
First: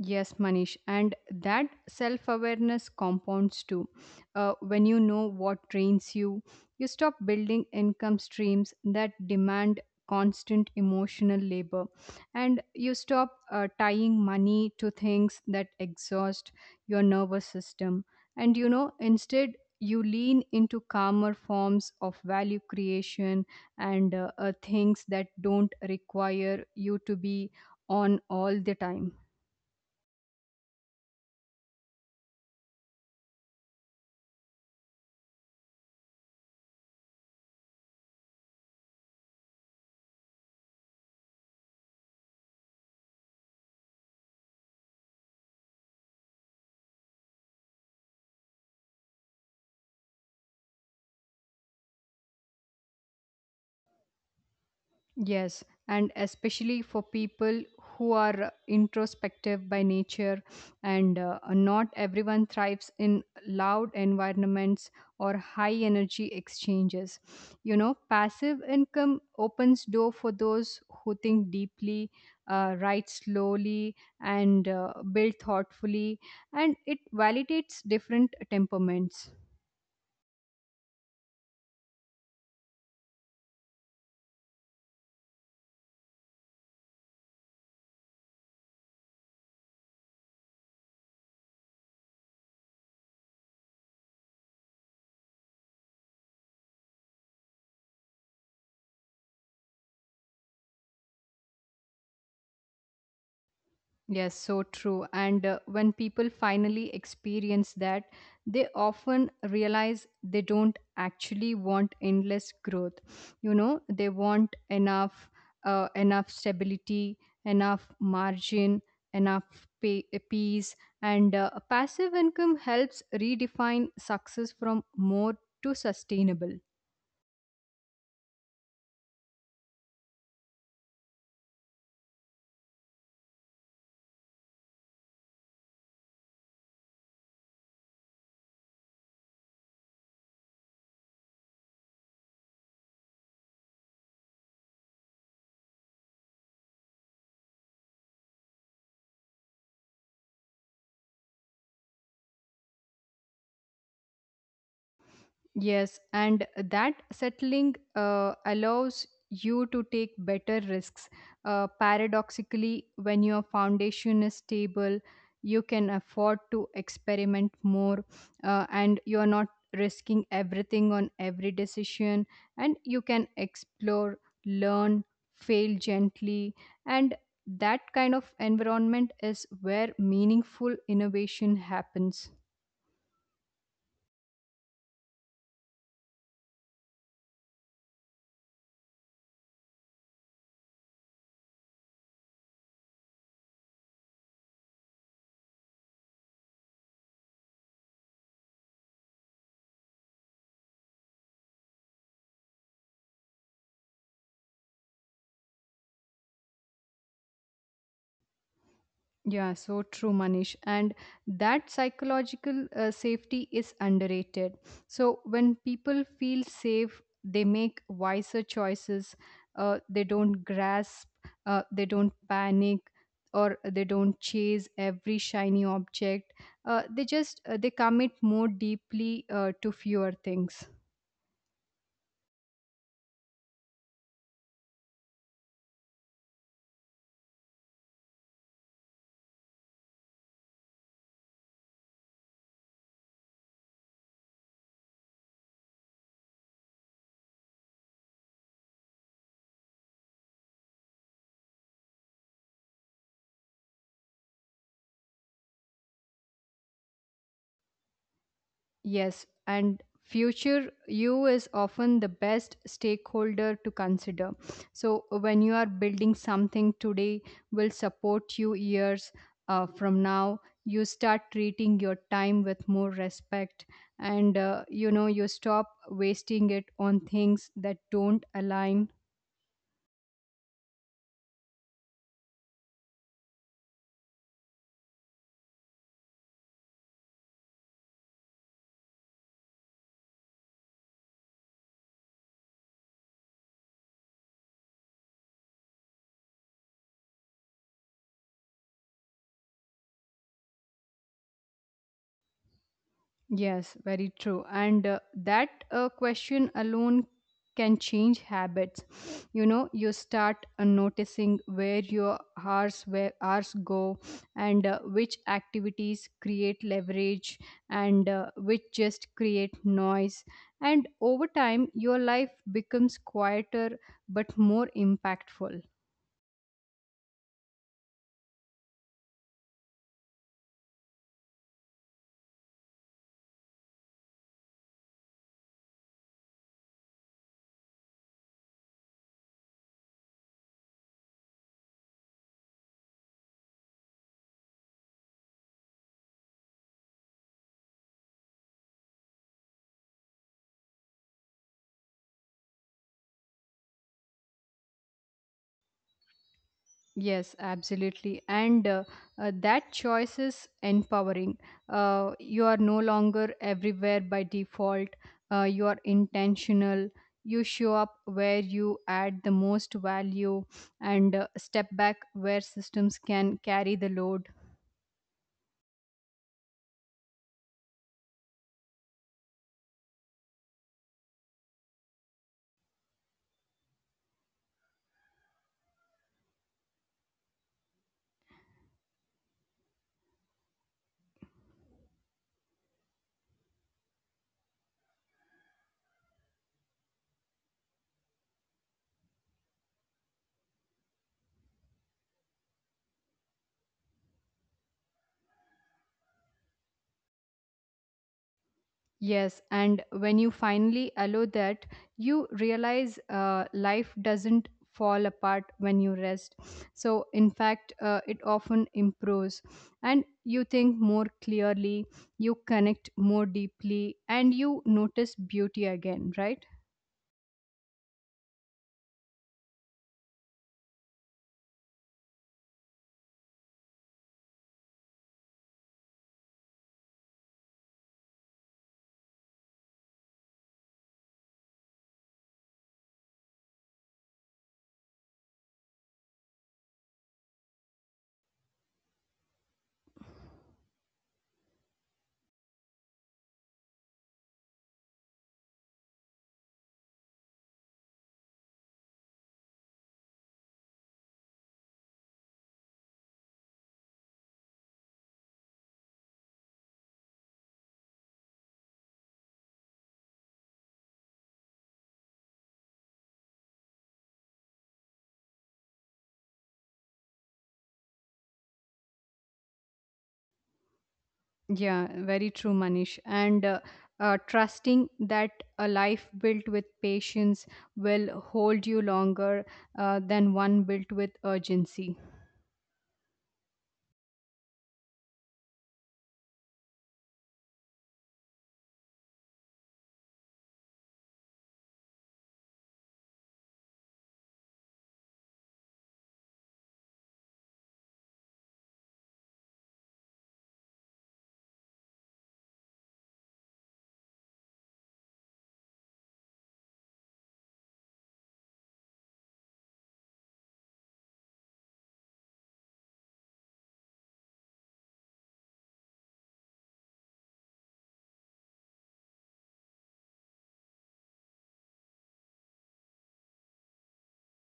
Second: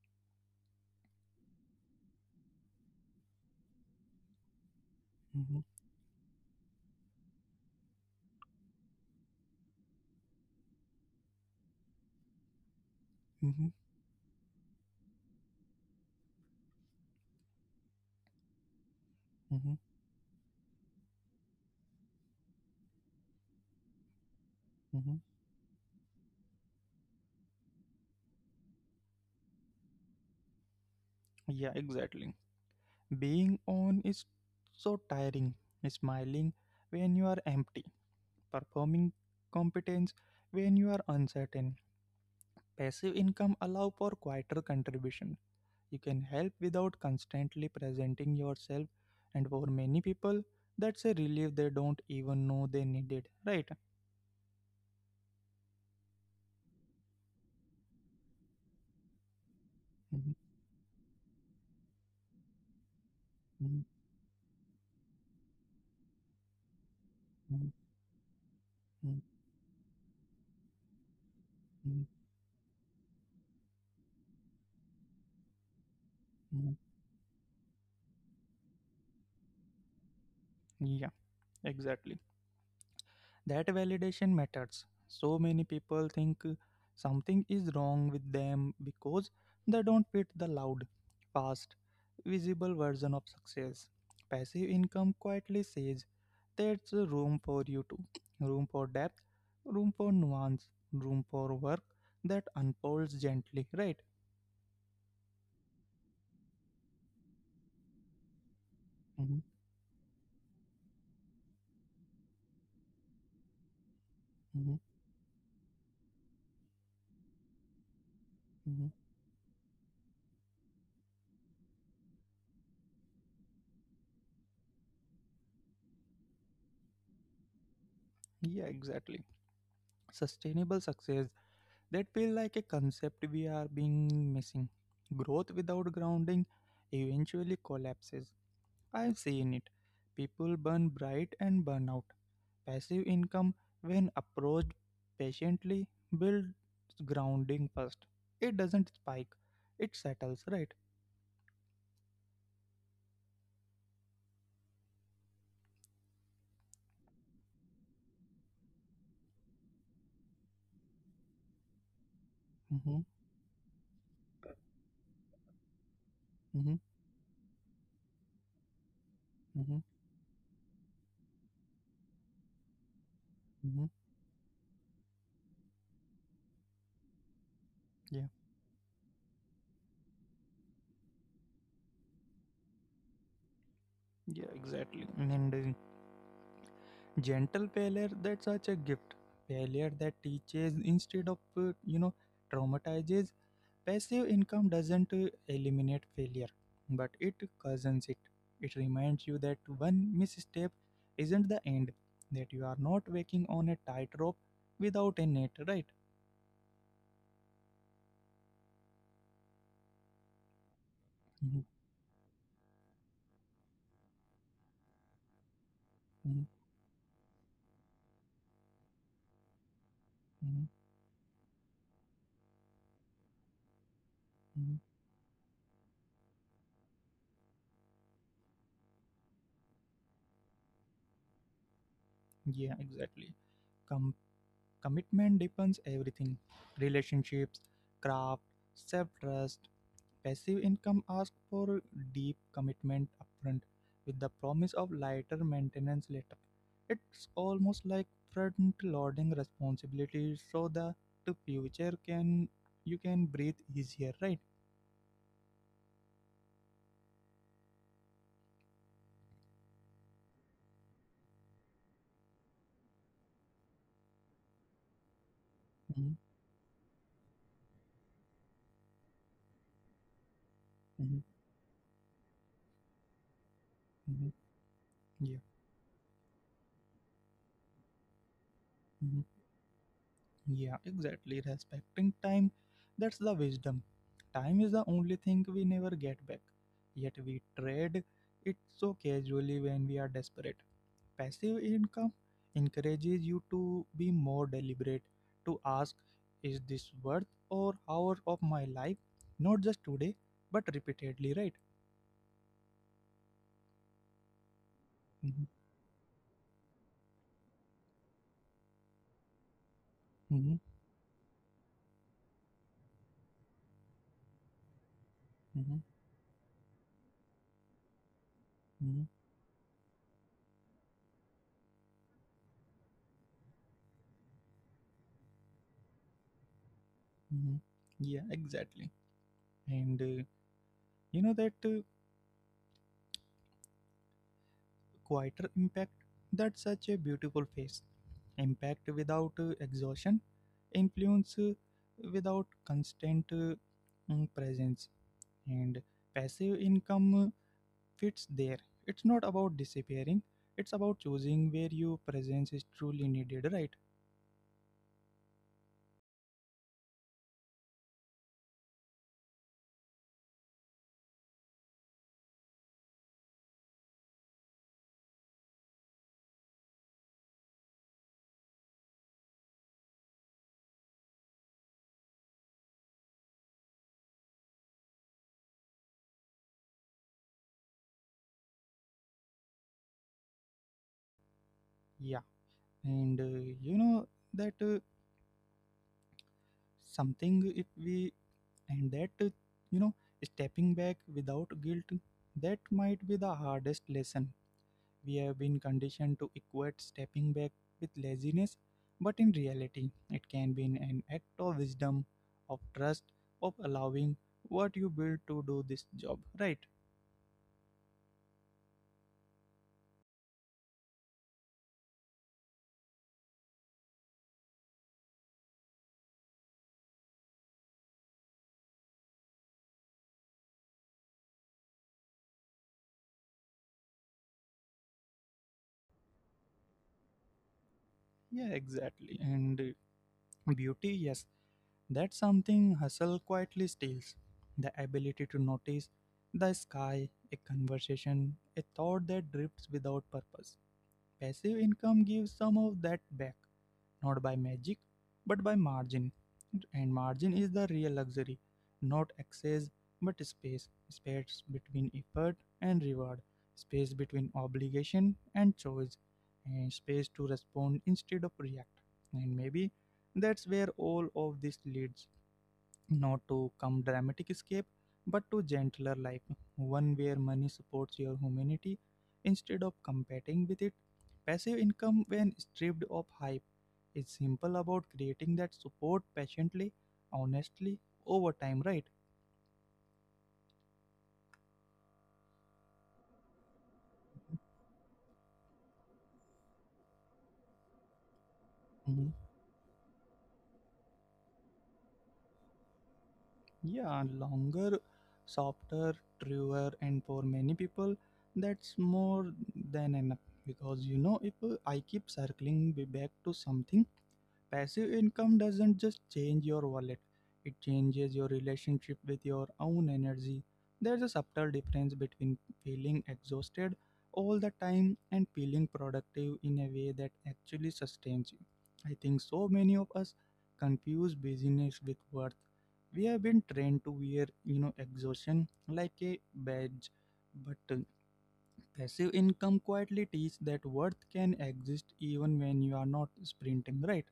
Speaker 2: Yes, Manish. And that self awareness compounds too. When you know
Speaker 1: Hmm.
Speaker 2: what drains you, you stop building income streams that demand constant emotional labor. And you stop
Speaker 1: Mm-hmm.
Speaker 2: tying money to things that exhaust your nervous system. And you know, instead, you lean into calmer forms of value creation and
Speaker 1: Hmm.
Speaker 2: things that don't require you to be on all the time.
Speaker 1: Yeah, exactly. Being on is so tiring. Smiling when you are empty, performing competence when you are uncertain. Passive income allow for quieter contribution. You can help without constantly presenting yourself, and for many people, that's a relief they don't even know they needed. Right?
Speaker 2: Yes, and especially for people who are
Speaker 1: Mhm,
Speaker 2: introspective by nature, and not everyone thrives
Speaker 1: mhm,
Speaker 2: in loud environments or high energy
Speaker 1: mhm,
Speaker 2: exchanges. You know, passive income opens door for those who
Speaker 1: mhm,
Speaker 2: think deeply, write slowly, and build
Speaker 1: mhm.
Speaker 2: thoughtfully, and it validates different temperaments.
Speaker 1: Yeah, exactly. That validation matters. So many people think something is wrong with them because they don't fit the loud, fast, visible version of success. Passive income quietly says there's a room for you too, room for depth, room for nuance, room for work that unfolds gently, right?
Speaker 2: Yes, so true. And when people finally experience that, they
Speaker 1: Mhm,
Speaker 2: often realize they don't actually want endless growth. You know, they
Speaker 1: mhm,
Speaker 2: want enough, enough stability, enough
Speaker 1: mhm.
Speaker 2: margin, enough pay, peace, and passive income helps redefine success from more to sustainable.
Speaker 1: Yeah, exactly. Sustainable success. That feel like a concept we are being missing. Growth without grounding eventually collapses. I've seen it. People burn bright and burn out. Passive income, when approached patiently, builds grounding first. It doesn't spike. It settles, right?
Speaker 2: Yes, and that settling allows you to take better risks. Paradoxically, when your
Speaker 1: Mm-hmm,
Speaker 2: foundation is stable, you can afford to
Speaker 1: mm-hmm,
Speaker 2: experiment more and you're not risking
Speaker 1: mm-hmm,
Speaker 2: everything on every decision, and you can explore,
Speaker 1: mm-hmm.
Speaker 2: learn, fail gently. And that kind of
Speaker 1: Yeah,
Speaker 2: environment is where meaningful innovation happens.
Speaker 1: yeah, exactly. And gentle failure, that's such a gift. Failure that teaches instead of, you know, traumatizes. Passive income doesn't eliminate failure, but it cousins it. It reminds you that one misstep isn't the end, that you are not walking on a tightrope without a net, right?
Speaker 2: Yeah, so true, Manish. And that
Speaker 1: Mhm,
Speaker 2: psychological safety is underrated. So when people feel
Speaker 1: mhm,
Speaker 2: safe, they make wiser choices. They don't grasp,
Speaker 1: mhm,
Speaker 2: they don't panic, or they don't chase every
Speaker 1: mhm.
Speaker 2: shiny object. They just they commit more deeply to fewer things.
Speaker 1: Yeah, exactly. Com- Commitment depends everything, relationships, craft, self trust. Passive income asks for deep commitment upfront with the promise of lighter maintenance later. It's almost like front loading responsibilities so that the future can, you can breathe easier, right?
Speaker 2: Yes, and future you is often the best stakeholder to consider. So when you are building
Speaker 1: Mm-hmm,
Speaker 2: something today will support you years from now. You start
Speaker 1: mm-hmm,
Speaker 2: treating your time with more respect, and
Speaker 1: hmm,
Speaker 2: you know you stop
Speaker 1: yeah.
Speaker 2: wasting it on things that don't align.
Speaker 1: Mm-hmm. Yeah, exactly. Respecting time, that's the wisdom. Time is the only thing we never get back. Yet we trade it so casually when we are desperate. Passive income encourages you to be more deliberate, to ask, is this worth or hour of my life? Not just today, but repeatedly, right?
Speaker 2: Yes, very true. And that
Speaker 1: Mhm,
Speaker 2: question alone can change habits. You know, you start
Speaker 1: mhm,
Speaker 2: noticing where your hours where hours go, and which activities
Speaker 1: mhm,
Speaker 2: create leverage, and which just create
Speaker 1: mhm,
Speaker 2: noise. And over time, your life becomes quieter but more impactful.
Speaker 1: mhm. Yeah, exactly. And you know that. Quieter impact. That's such a beautiful phase. Impact without exhaustion, influence without constant presence, and passive income fits there. It's not about disappearing, it's about choosing where your presence is truly needed, right?
Speaker 2: Yes, absolutely. And that choice is empowering. You are no longer everywhere by default. You are intentional. You show up where you add the most value and step back where systems can carry the load.
Speaker 1: Yeah, and you know that something if we, and that you know, stepping back without guilt, that might be the hardest lesson. We have been conditioned to equate stepping back with laziness, but in reality, it can be an act of wisdom, of trust, of allowing what you build to do this job, right?
Speaker 2: Yes, and when you finally allow that, you realize life doesn't fall apart when you rest. So, in fact, it often improves, and you think more clearly, you connect more deeply, and you notice beauty again, right?
Speaker 1: Yeah, exactly. And beauty, yes, that's something hustle quietly steals, the ability to notice the sky, a conversation, a thought that drifts without purpose. Passive income gives some of that back, not by magic, but by margin. And margin is the real luxury, not excess, but space. Space between effort and reward, space between obligation and choice, and space to respond instead of react. And maybe that's where all of this leads, not to come dramatic escape, but to gentler life, one where money supports your humanity instead of competing with it. Passive income, when stripped of hype, is simple about creating that support patiently, honestly, over time, right?
Speaker 2: Yeah, very true, Manish. And trusting that a life built with patience will hold you longer
Speaker 1: Mhm.
Speaker 2: than one built with urgency.
Speaker 1: Yeah, longer, softer, truer, and for many people, that's more than enough. Because you know, if I keep circling back to something. Passive income doesn't just change your wallet, it changes your relationship with your own energy. There's a subtle difference between feeling exhausted all the time and feeling productive in a way that actually sustains you. I think so many of us confuse busyness with worth. We have been trained to wear, you know, exhaustion like a badge, but passive income quietly teaches that worth can exist even when you are not sprinting, right?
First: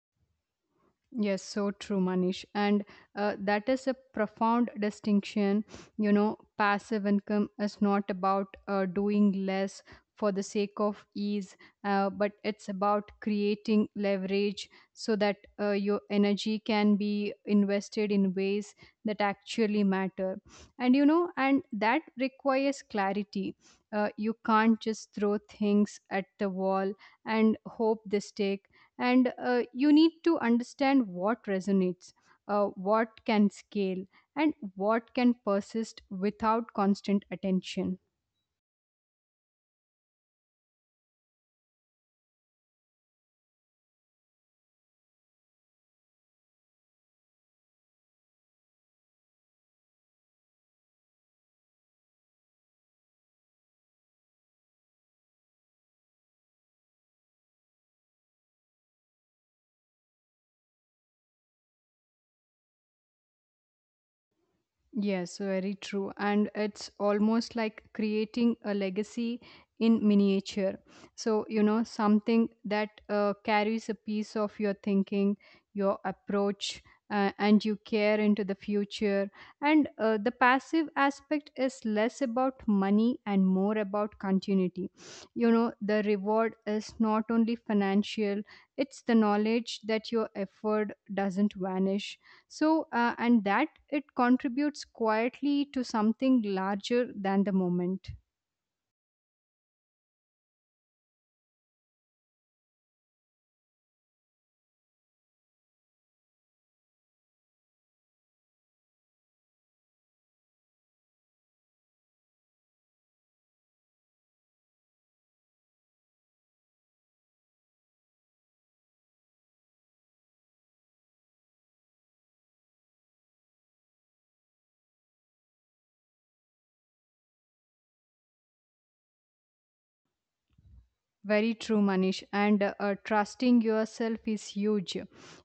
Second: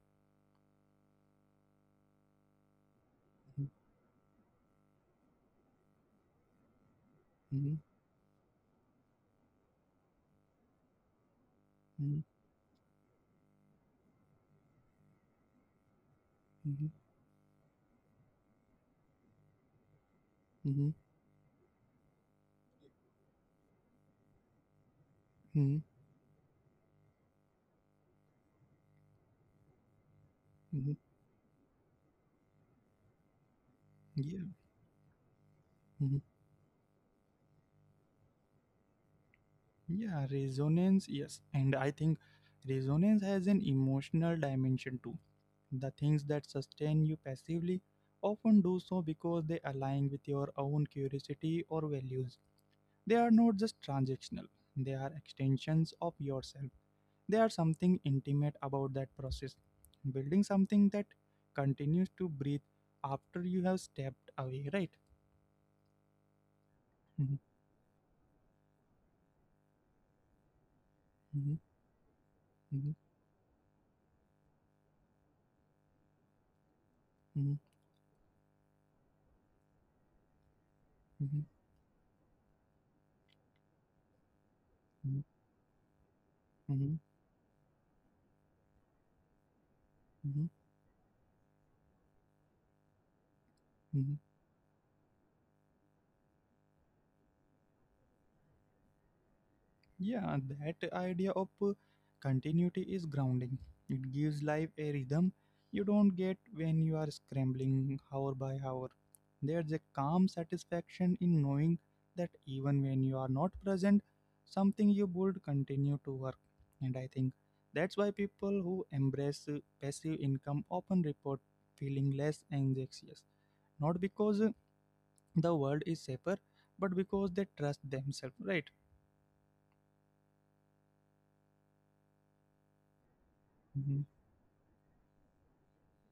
Speaker 2: Yes, so true, Manish. And that is a profound distinction. You know, passive income
Speaker 1: Mhm.
Speaker 2: is not about doing less for the sake of ease,
Speaker 1: Mhm,
Speaker 2: but it's about creating leverage so that your energy
Speaker 1: mhm,
Speaker 2: can be invested in ways that actually matter.
Speaker 1: mhm,
Speaker 2: And, you know, and that requires clarity. You can't just throw
Speaker 1: mhm,
Speaker 2: things at the wall and hope they stick and you need to
Speaker 1: mhm.
Speaker 2: understand what resonates, what can
Speaker 1: Yeah,
Speaker 2: scale and what can
Speaker 1: mhm.
Speaker 2: persist without constant attention.
Speaker 1: Yeah, resonance, yes. And I think resonance has an emotional dimension too. The things that sustain you passively often do so because they align with your own curiosity or values. They are not just transactional, they are extensions of yourself. They are something intimate about that process. Building something that continues to breathe after you have stepped away, right?
Speaker 2: Yes, very true. And
Speaker 1: Mhm,
Speaker 2: it's almost like creating a legacy in miniature.
Speaker 1: mhm,
Speaker 2: So, you know,
Speaker 1: mhm,
Speaker 2: something that carries a piece of your thinking, your approach,
Speaker 1: mhm.
Speaker 2: and you care into the future. And the
Speaker 1: Mhm,
Speaker 2: passive aspect is less about money and more about
Speaker 1: mhm,
Speaker 2: continuity. You know, the
Speaker 1: mhm,
Speaker 2: reward is not only financial, it's the knowledge
Speaker 1: mhm,
Speaker 2: that your effort doesn't vanish so and
Speaker 1: mhm.
Speaker 2: that it contributes quietly to something larger than the moment.
Speaker 1: Yeah, that idea of continuity is grounding. It gives life a rhythm you don't get when you are scrambling hour by hour. There's a calm satisfaction in knowing that even when you are not present, something you would continue to work. And I think that's why people who embrace passive income often report feeling less anxious. Not because the world is safer, but because they trust themselves, right?
Speaker 2: Very true, Manish. And
Speaker 1: Mhm,
Speaker 2: trusting yourself is huge.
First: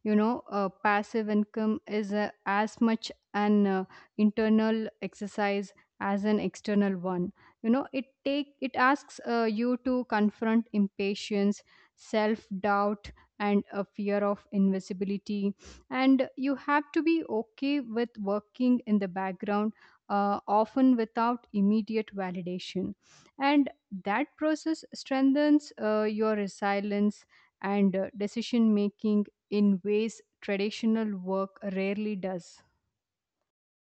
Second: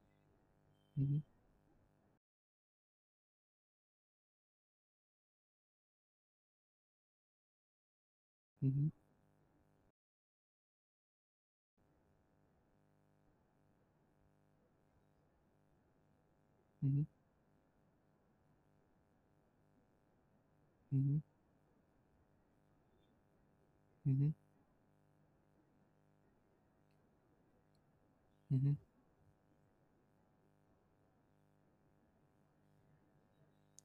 Speaker 2: You know,
Speaker 1: mhm,
Speaker 2: passive income is as much an internal exercise as an external one. You know, it
Speaker 1: mhm,
Speaker 2: asks you to confront impatience, self doubt, and a fear of invisibility. And you have to
Speaker 1: mhm,
Speaker 2: be okay with working in the background, often
Speaker 1: mhm,
Speaker 2: without immediate validation. And that
Speaker 1: mhm,
Speaker 2: process strengthens your resilience and decision
Speaker 1: mhm.
Speaker 2: making in ways traditional work rarely does.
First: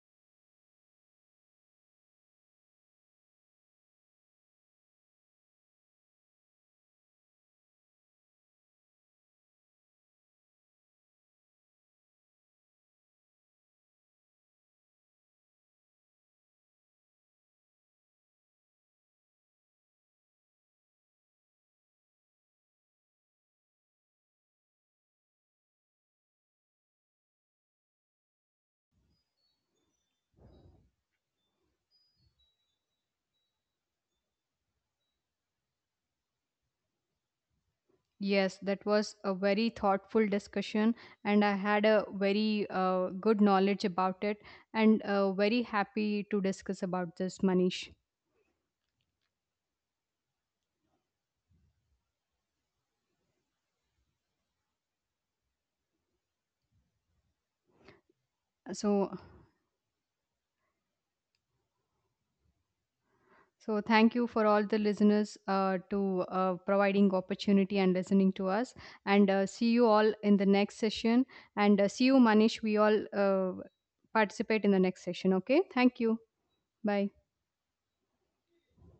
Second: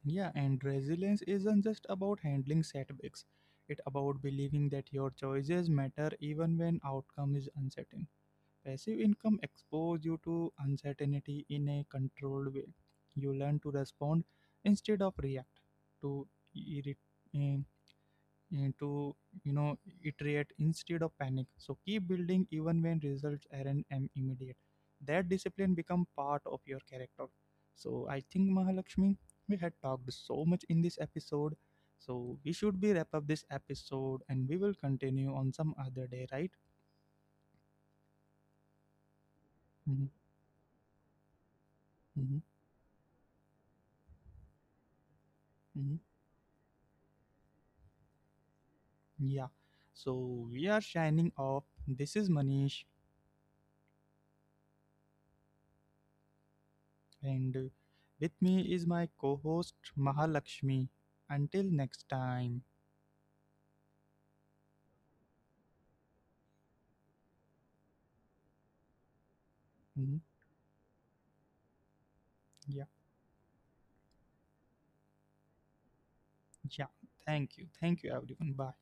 Speaker 1: Yeah, and resilience isn't just about handling setbacks, it's about believing that your choices matter even when outcome is uncertain. Passive income exposes you to uncertainty in a controlled way. You learn to respond instead of react, to irrit- eh, to you know, iterate instead of panic, so keep building even when results aren't immediate. That discipline become part of your character. So I think Mahalakshmi, we had talked so much in this episode, so we should be wrap up this episode and we will continue on some other day, right?
Speaker 2: Yes, that was a very thoughtful
Speaker 1: Hmm,
Speaker 2: discussion, and I had a very
Speaker 1: hmm,
Speaker 2: good knowledge about it, and very happy to
Speaker 1: hmm,
Speaker 2: discuss about this, Manish.
Speaker 1: yeah. So we are shining off. This is Manish, and with me is
Speaker 2: So,
Speaker 1: my co-host Mahalakshmi. Until next time.
Speaker 2: So thank you for all the listeners to providing opportunity and listening to us. And see you all in
Speaker 1: Mhm.
Speaker 2: the next session. And see you, Manish. We
Speaker 1: Yeah,
Speaker 2: all participate in the next session. Okay. Thank you.
Speaker 1: yeah.
Speaker 2: Bye.
Speaker 1: Thank you. Thank you, everyone. Bye.